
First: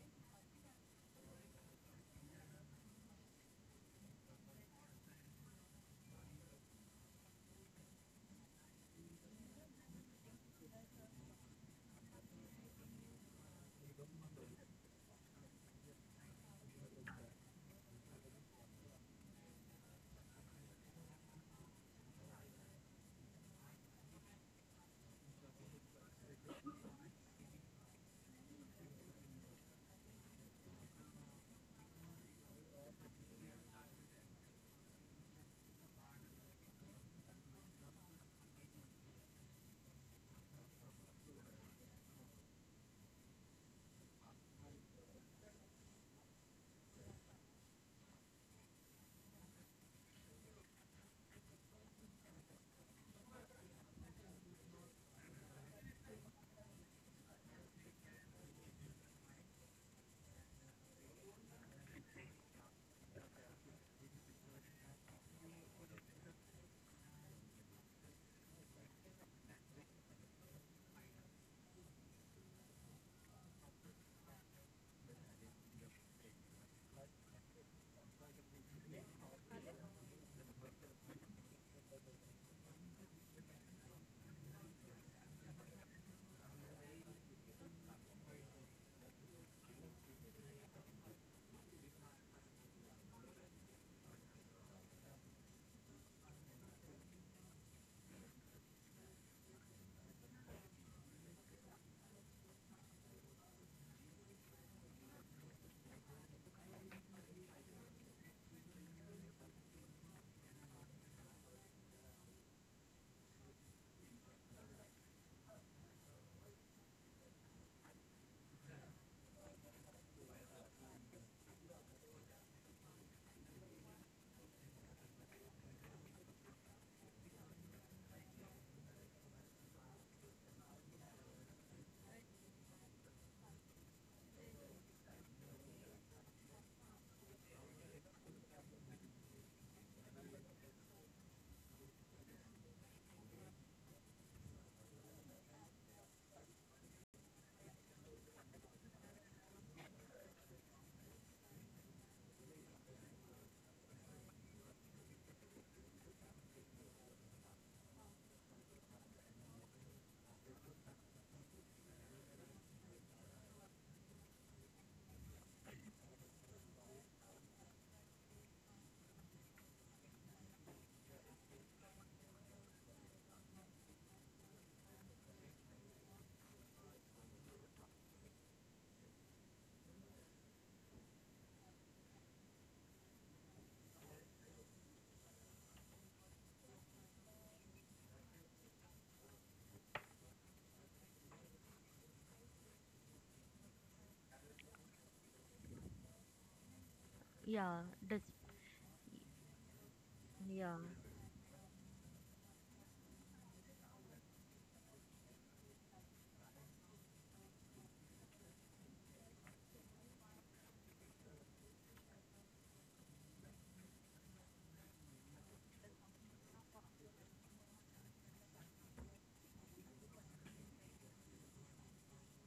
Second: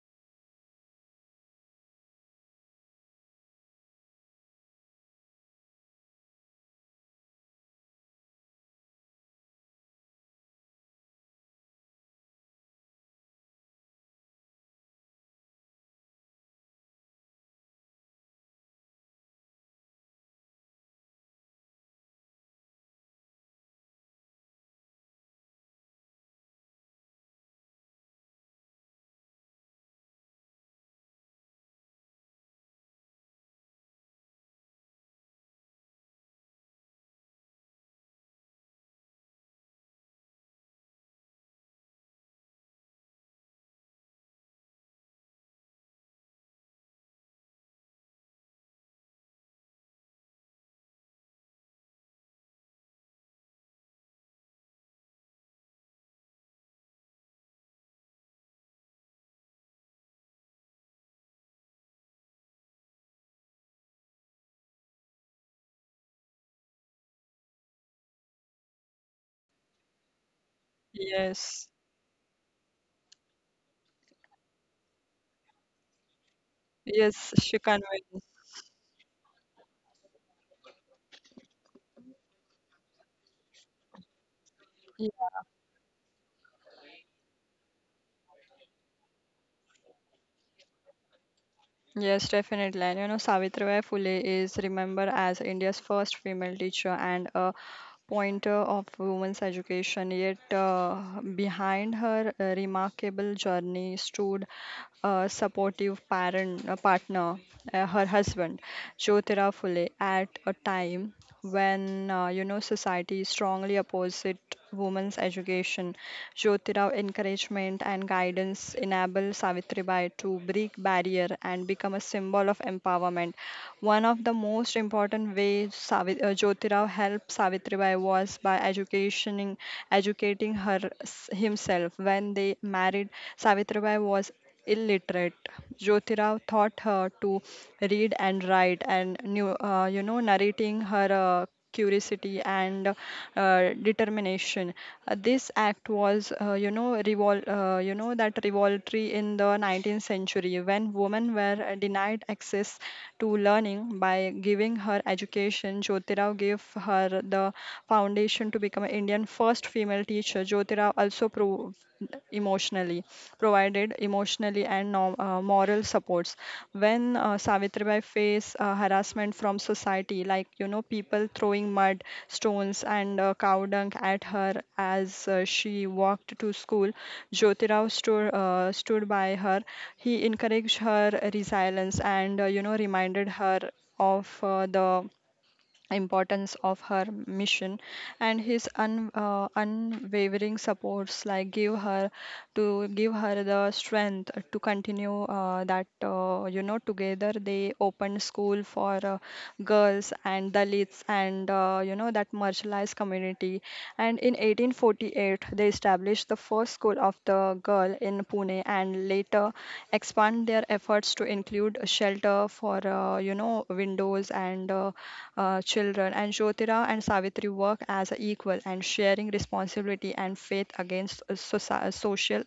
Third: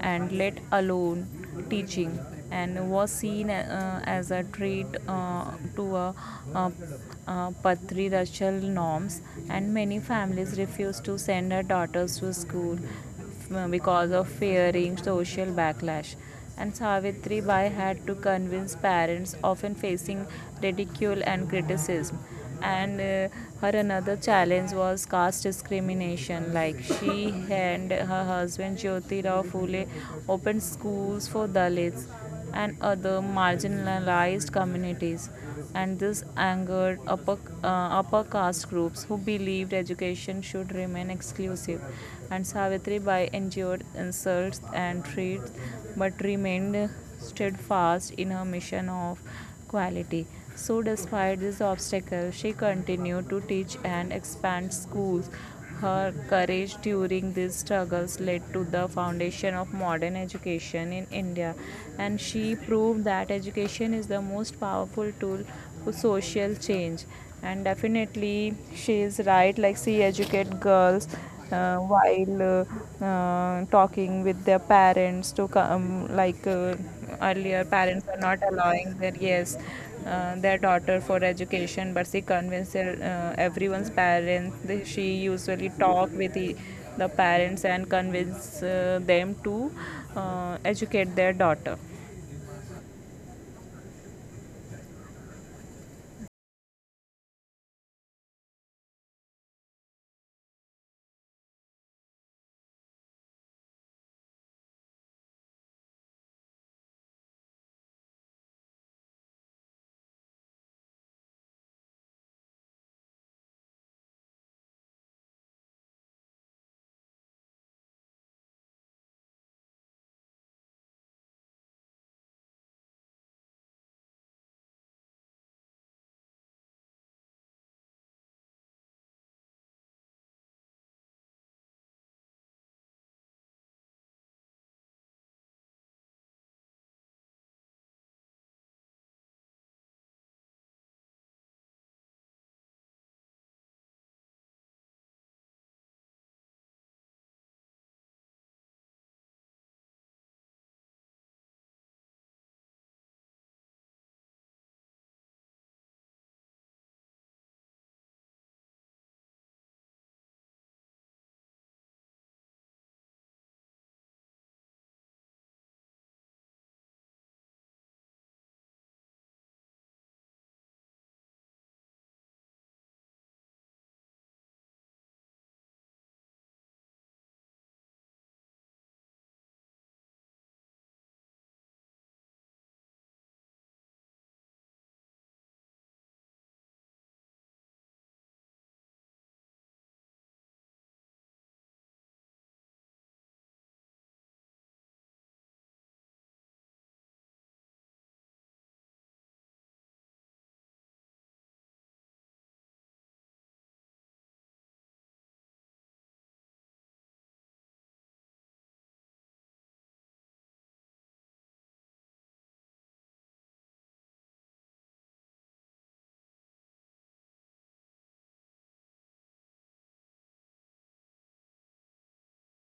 and let alone teaching, and was seen as a threat to uh patriarchal norms. And many families refused to send their daughters to school because of fearing social backlash. And Savitri Bai had to convince parents, often facing ridicule and criticism. And Her another challenge was caste discrimination. Like she and her husband Jyoti Rao Phule opened schools for Dalits and other marginalized communities, and this angered upper caste groups who believed education should remain exclusive. And Savitri Bai endured insults and threats, but remained steadfast in her mission of quality. So, despite this obstacle, she continued to teach and expand schools. Her courage during these struggles led to the foundation of modern education in India, and she proved that education is the most powerful tool for social change. And definitely, she is right. Like she educate girls Yes, while talking with their parents to come. Yes, Earlier, she parents are not convinced. allowing their yes their daughter for education, but she convinced everyone's parents. She Ye- usually talk with the parents and convince them to educate their daughter. Yes, definitely. And you know, Savitribai Phule is remembered as India's first female teacher and a pointer of women's education, yet behind her remarkable journey stood a supportive partner, her husband, Jyotira Phule, at a time when society strongly opposite women's education. Jyotirao encouragement and guidance enabled Savitribai to break barrier and become a symbol of empowerment. One of the most important ways Jyotirao helped Savitribai was by educating her himself. When they married, Savitribai was illiterate. Jyotirao taught her to read and write, and knew, narrating her curiosity and determination. This act was, you know, that revolutionary in the 19th century when women were denied access to learning. By giving her education, Jyotirao gave her the foundation to become an Indian first female teacher. Emotionally provided emotionally and no, moral supports when savitribai faced harassment from society, like you know people throwing mud stones and cow dung at her as she walked to school. Jyotirao stood by her. He encouraged her resilience and reminded her of the importance of her mission, and his unwavering supports like give her the strength to continue that you know together they Yeah. Does. opened school for girls and Yeah. dalits and that marginalized community, and in 1848 they established the first school of the girl in Pune, and later expand their efforts to include a shelter for windows and children. And Jyotira and Savitri work as a equal and sharing responsibility and faith against social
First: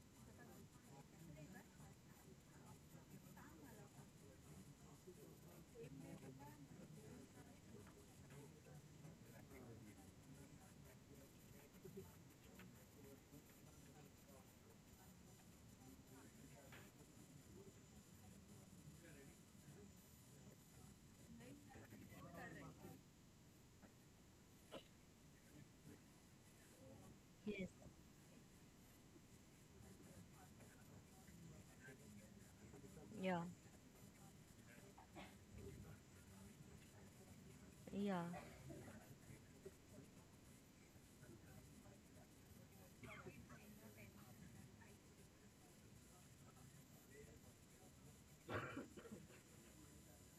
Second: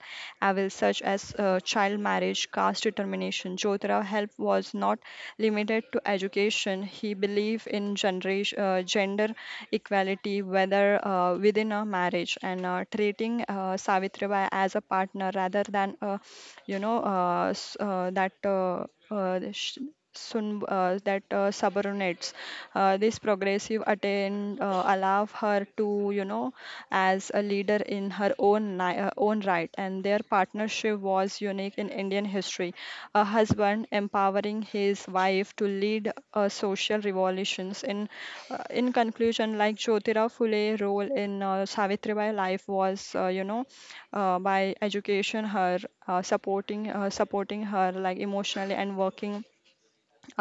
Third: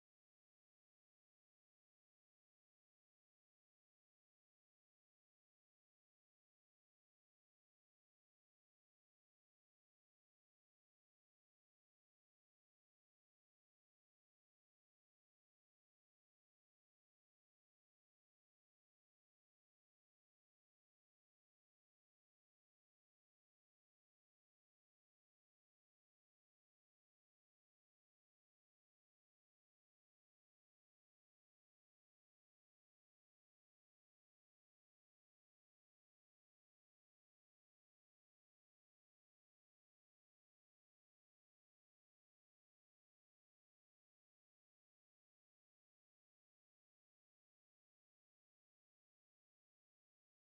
evils such as child marriage, caste determination. Jyotira help was not limited to education. He believed in gender equality, whether within a marriage, and treating Savitribai as a partner rather than, you know, s- that sh- sun, that subordinates. This progressive attain allow her to, you know, as a Yes. leader in her own own right, and their partnership was unique in Indian history. A Yeah. husband empowering his wife to lead social revolutions. In Yeah, uh, in conclusion, like Jyotirao Phule role in Savitribai life was, by education her, supporting her like emotionally and working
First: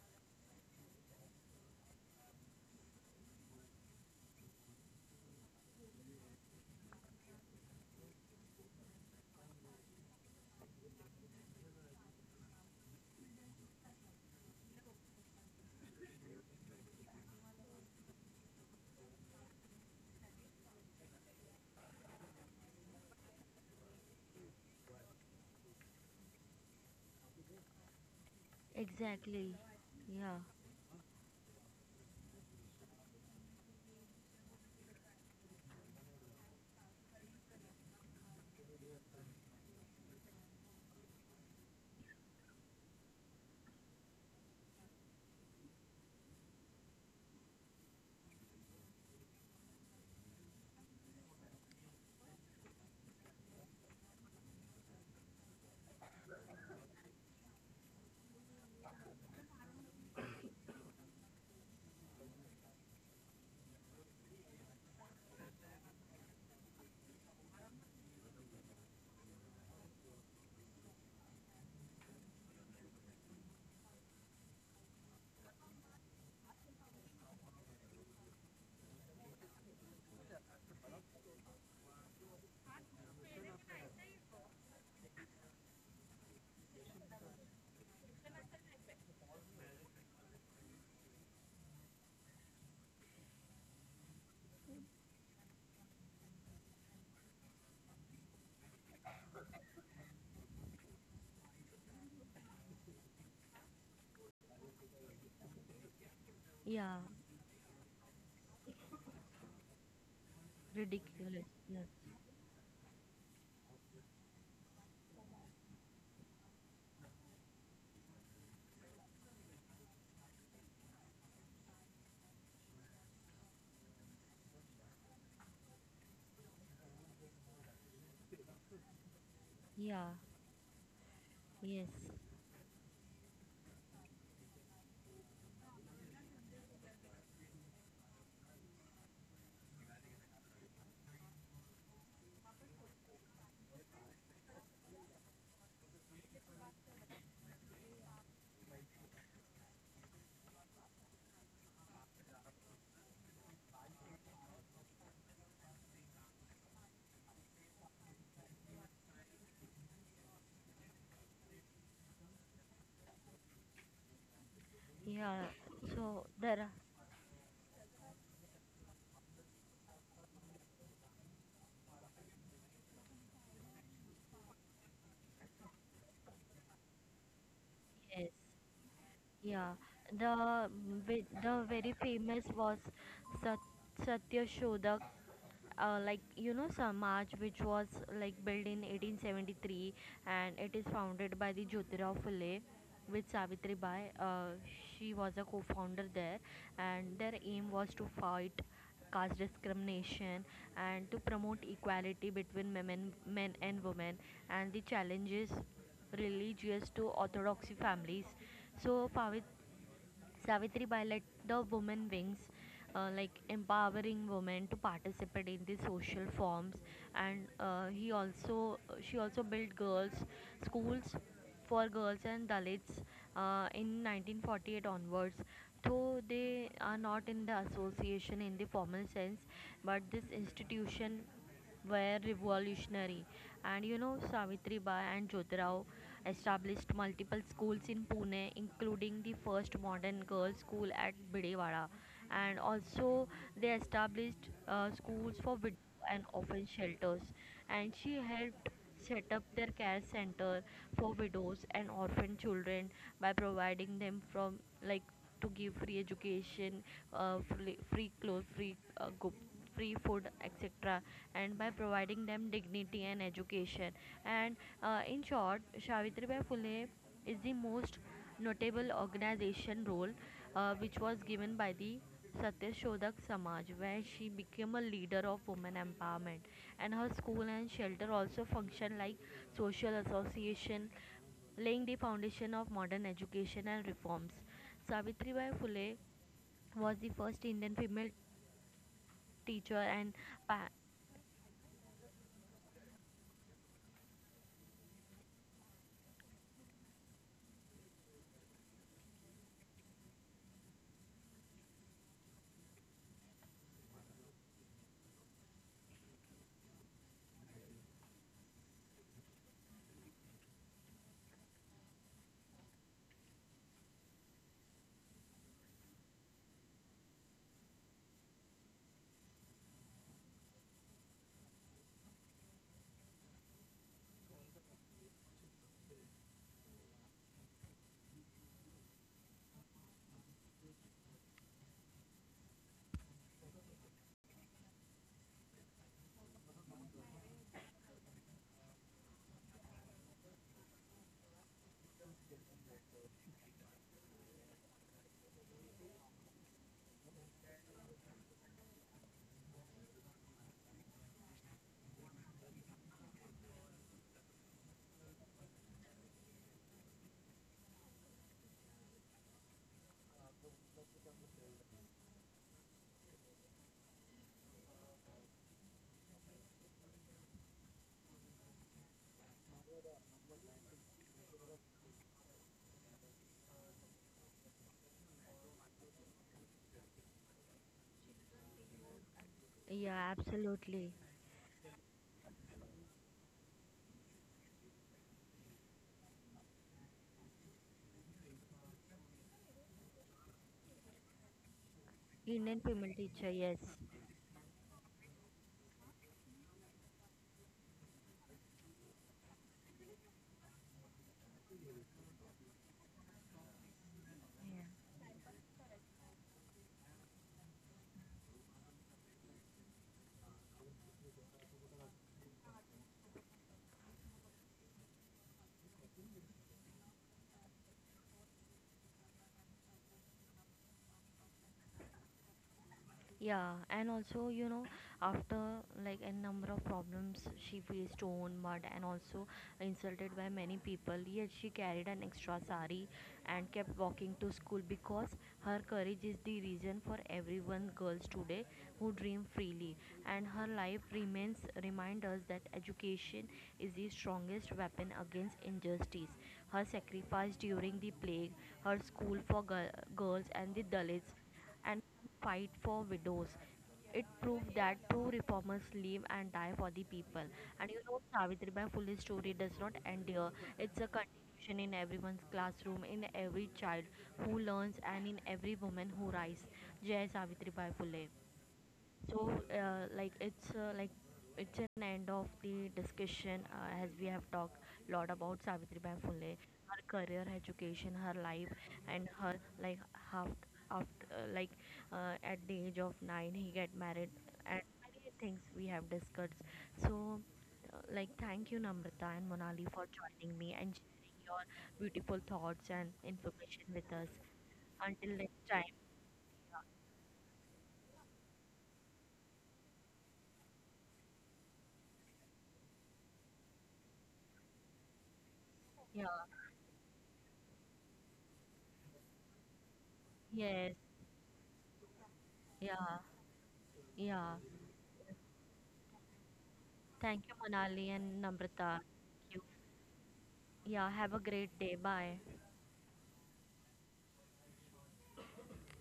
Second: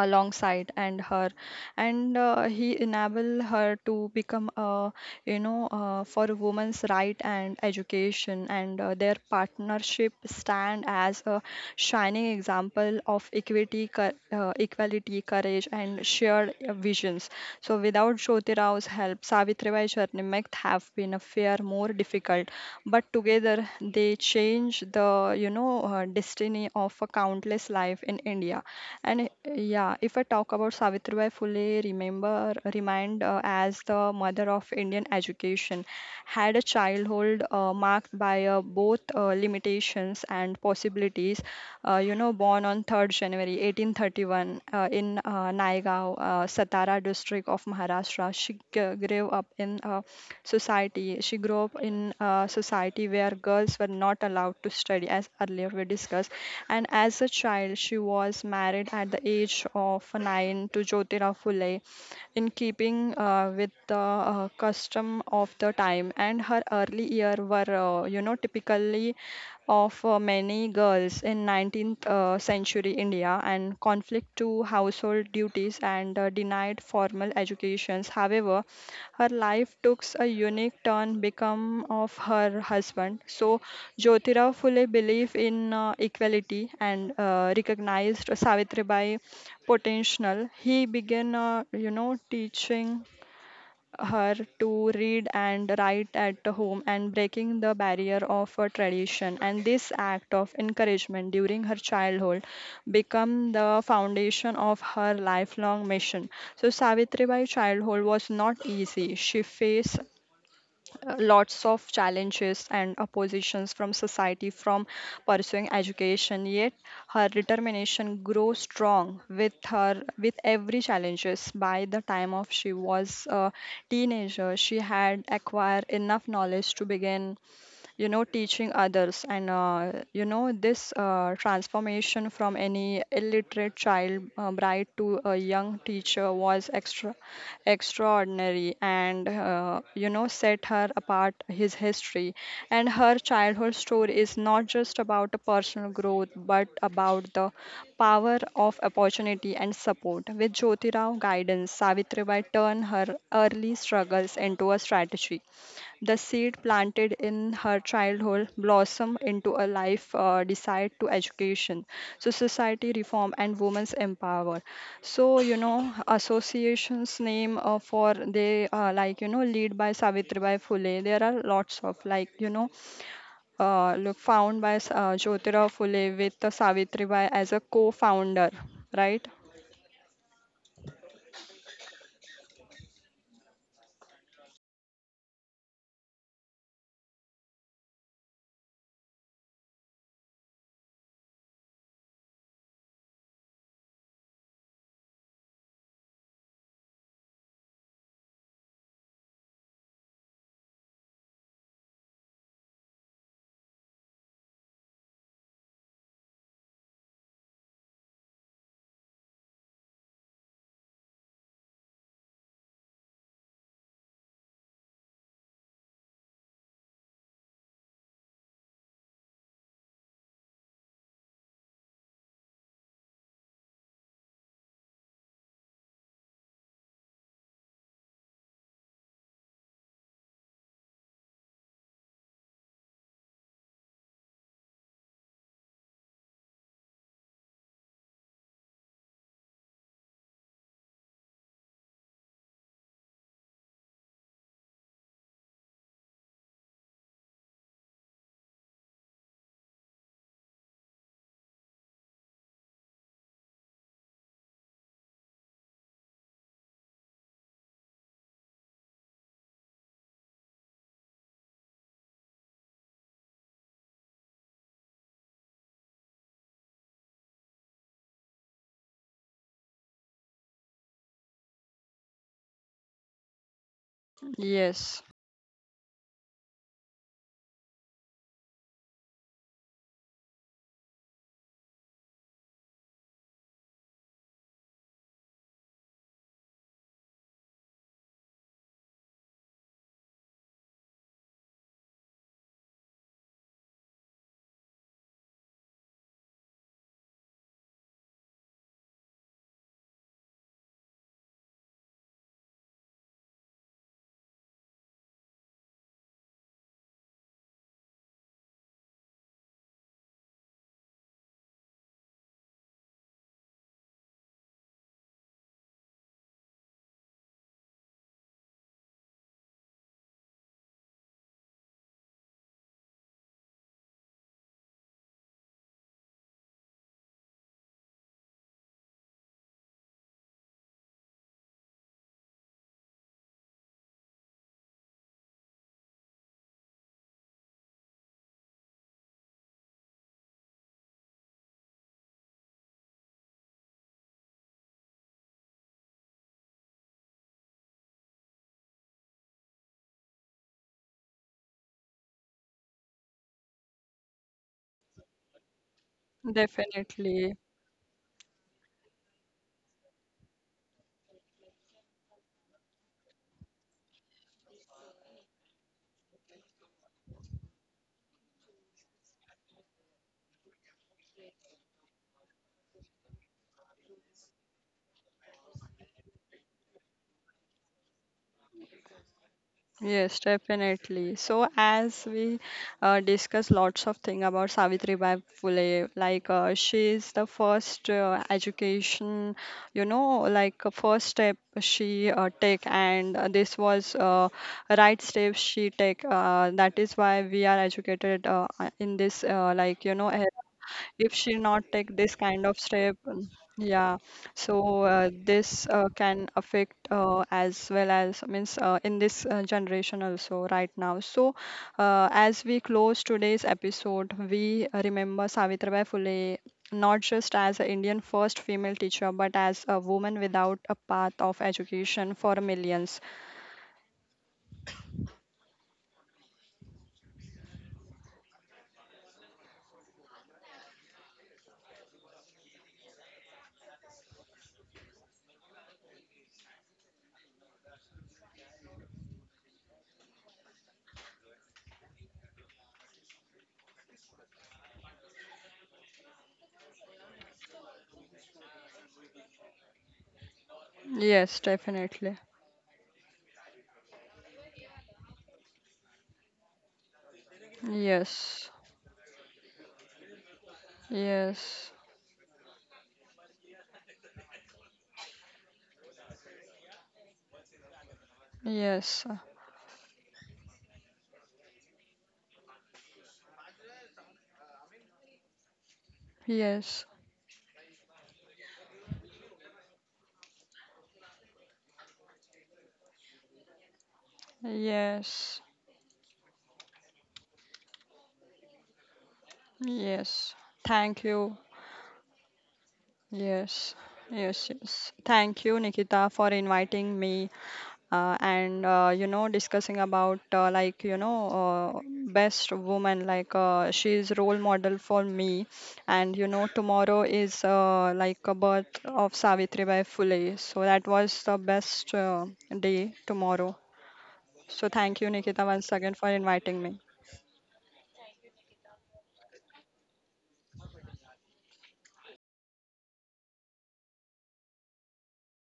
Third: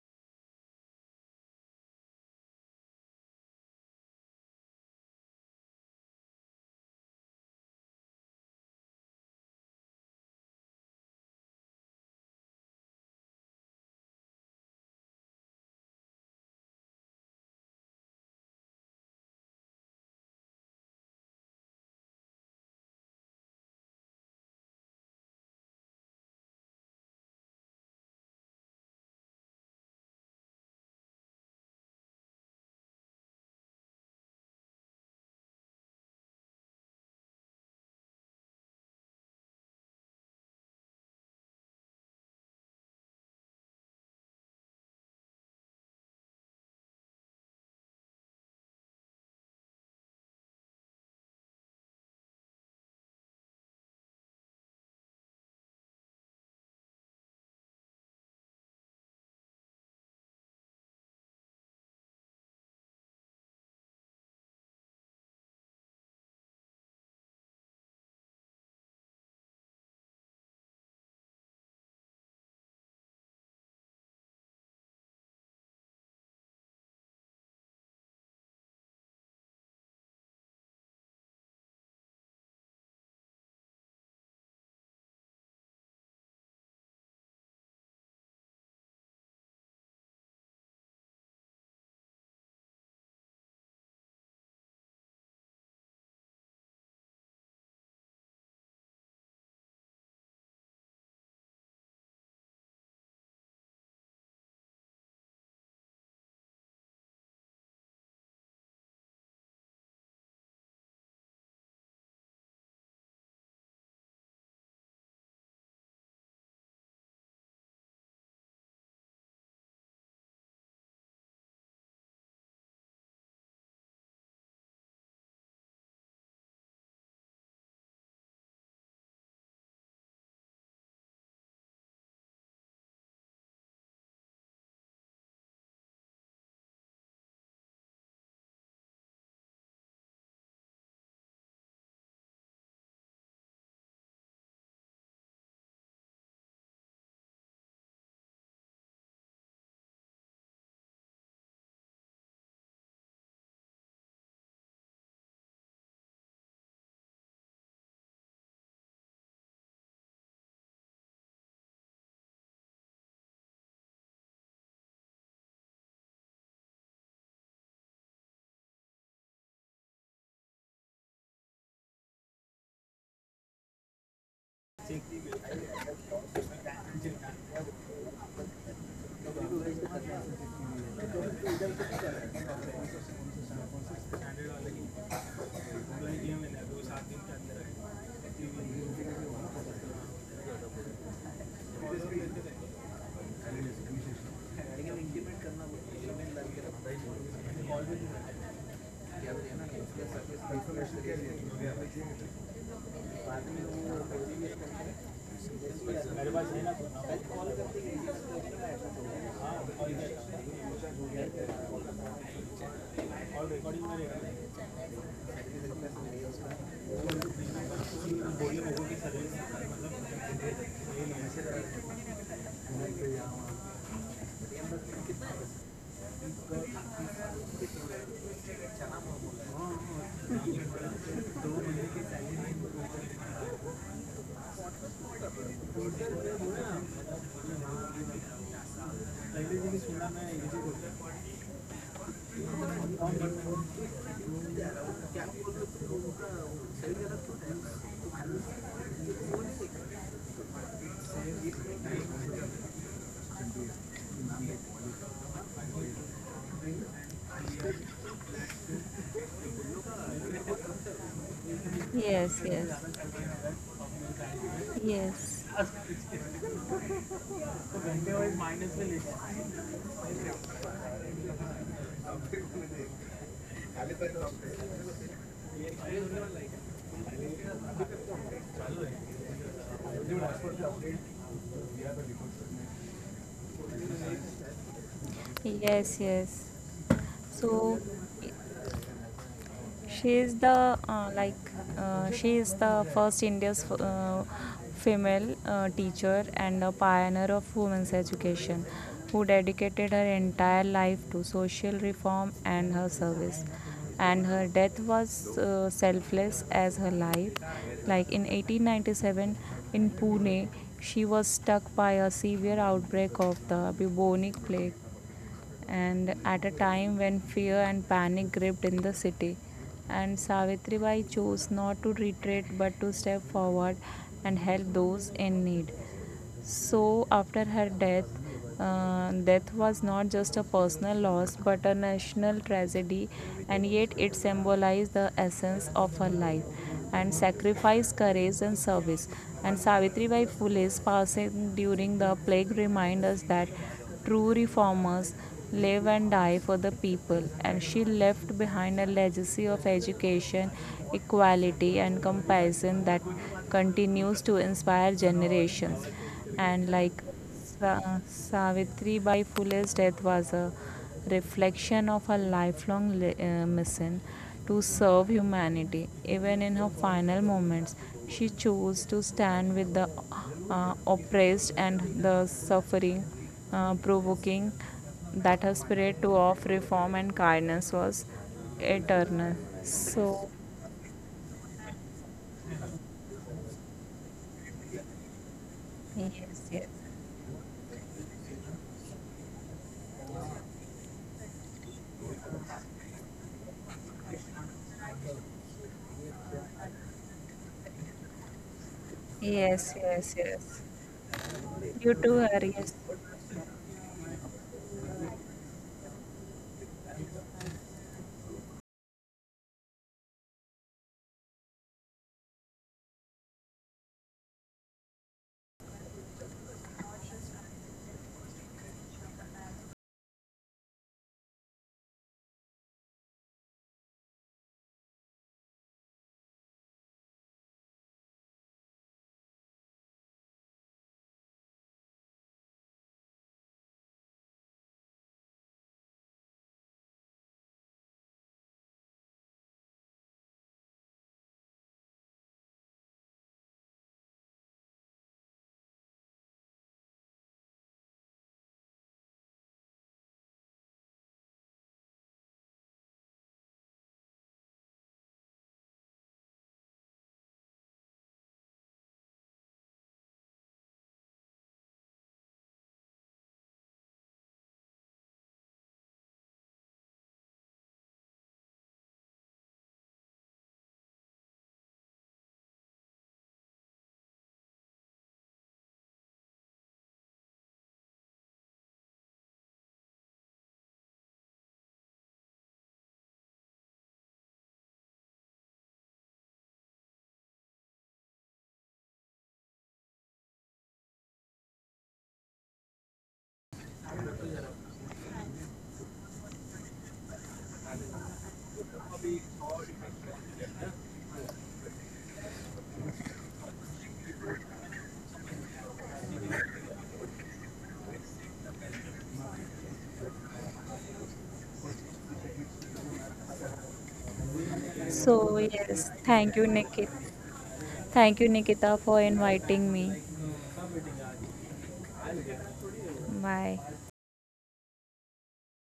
alongside and her, and he enable her to become a for a woman's right and education, and their partnership stand as a shining example of equality, courage and shared visions. So without Jyoti Rao's help Savitribai journey might have been a fair more difficult, but together they change the destiny of a countless life in India. And exactly. yeah, if I Yeah, talk about Savitribai Phule, remind as the mother of Indian education, had a childhood marked by both limitations and possibilities. Born on 3rd January 1831 in Naigaon, Satara district of Maharashtra. She g- grew up in a society. She grew up in a society where girls were not allowed to study, as earlier we discussed. And as a child, she was married at the age of 9 to Jyotirao Phule, in keeping with the custom of the time. And her early year were, typically of many girls in 19th century India, and conflict to household duties and denied formal educations. However, her life took a unique turn become of her husband. So Jyotirao Phule believed in equality and recognized Savitribai potential. He began, teaching her to read and write at home, and breaking the barrier of a tradition. And this act of encouragement during her childhood become the foundation of her lifelong mission. So yeah. Savitribai childhood was not easy. She faced lots of Ridiculousness. challenges and oppositions from society from pursuing education, yet her determination grew strong with her with every challenges. By the time of she was a teenager, she had acquired enough knowledge to begin, you know, teaching others. And Yeah, this yes, transformation from any illiterate child bride to a young teacher was extraordinary, and set her apart his history. And her childhood story is not just about a personal growth but about the power of opportunity and support. With Jyotirao guidance, Savitribai turned her early struggles into a strategy. The seed planted in her childhood blossom into a life decide to education. So society reform and women's empower. yeah. So you know So there, associations name for they lead by Savitribai Phule. There are lots of look found by Jyotirao Phule with Savitribai as a yes, co-founder, right? yeah. The very famous was Sat Satya Shodak Samaj, which was like built in 1873, and it is founded by the Jyotirao Phule with Savitri Bai. She was a co-founder there, and their aim was to fight caste discrimination and to promote equality between men and women, and the challenges religious to orthodox families. So Pavit, Savitribai let the women wings, empowering women to participate in the social forms. And he also she also built girls schools for girls and Dalits in 1948 onwards. Though they are not in the association in the formal sense, but this institution were revolutionary. And you know, Savitri Bai and Jyotirao established multiple schools in Pune, including the first modern girls' school at Bidewada, and also they established schools for widows and orphan shelters. And she helped set up their care center for widows and orphan children by providing them from like to give free education, free clothes, free food, etc., and by providing Yes, them yes, dignity and education. And in yes, short, Savitribai Phule is the most notable organization role which was given by the Satyashodak Samaj, where she became a Yes, leader of women empowerment. And her school and shelter also function like social association, laying the foundation of modern education and reforms. Savitribai Phule yes, yes. was the first Indian So female teacher and she is pa- the she is the first India's female teacher and a pioneer of women's education, who dedicated her entire life to social reform and her service. And her death was selfless as her life. Like in 1897 in Pune, she was struck by a severe outbreak of the bubonic plague, and at a time when fear and panic gripped in the city. And Savitribai chose not to retreat but to step forward and help those in need. So after her death, death was not just a personal loss but a national tragedy, and yet it symbolized the essence of her life and sacrifice, courage, and service. And Savitri Bai Phule's passing during the plague reminds us that true reformers live and die for the people, and she left behind a legacy of education, equality, and compassion that continues to inspire generations. And like definitely. Savitri Bai Phule's death was a reflection of her lifelong mission to serve humanity. Even in her final moments, she chose to stand with the oppressed and the suffering, provoking that her spirit to of reform and kindness was eternal. yeah, Yes, So, absolutely. definitely. So as we discuss lots of thing about Savitribai Phule, like yes, yes, she is the first education, you know, like first step she take, Indian female and teacher, this yes. was right step she take. That is why we are educated in this, yes, era, yes, yes. if she not take You this too, kind of Harry. Yes. step. Yeah. So this can affect as well as means in this generation also right now. So as we close today's episode, we remember Savitribai Phule not just as an Indian first female teacher but as a woman without a path of education for millions. Yeah, and also, you know, after like a number of problems, she faced torn mud and also insulted by many people. Yet she carried an extra sari and kept walking to school because her courage is the reason for everyone girls today who dream freely. And her life remains remind us that education is the strongest weapon against injustice. Her sacrifice during the plague, her school for girls and the Dalits, Yes, and definitely. fight for widows. It proved that true reformers live and die for the people. And you know, Yes, Savitribai Phule's story does not end here. It's a continuation yes, in everyone's classroom, in every child who learns, and in every woman who rises. Jai Savitribai Phule. yes, So, it's an end of the discussion as we have talked a lot about Savitri Bai Phule, her yes, career, her education, her life, and her like half after at the age of 9 he get married, and many yes. things we have discussed. So, thank you Namrata and Monali for Yes, joining me and thank sharing you. your beautiful thoughts and information Yes, with us. yes, yes. Until next Thank you, time. Nikita, for inviting me and discussing about best woman like she is role model for me, Yeah. and you know tomorrow is like a birth of Savitribai Phule. So Yes. that was the best day Yeah. tomorrow. Yeah. So thank you, Nikita, So, once again yes, for thank you, inviting me. Nikit. Thank you, Monali and Thank you, Namrata. Nikita, for Thank you. inviting me. Yeah, have a great day. Bye. Bye.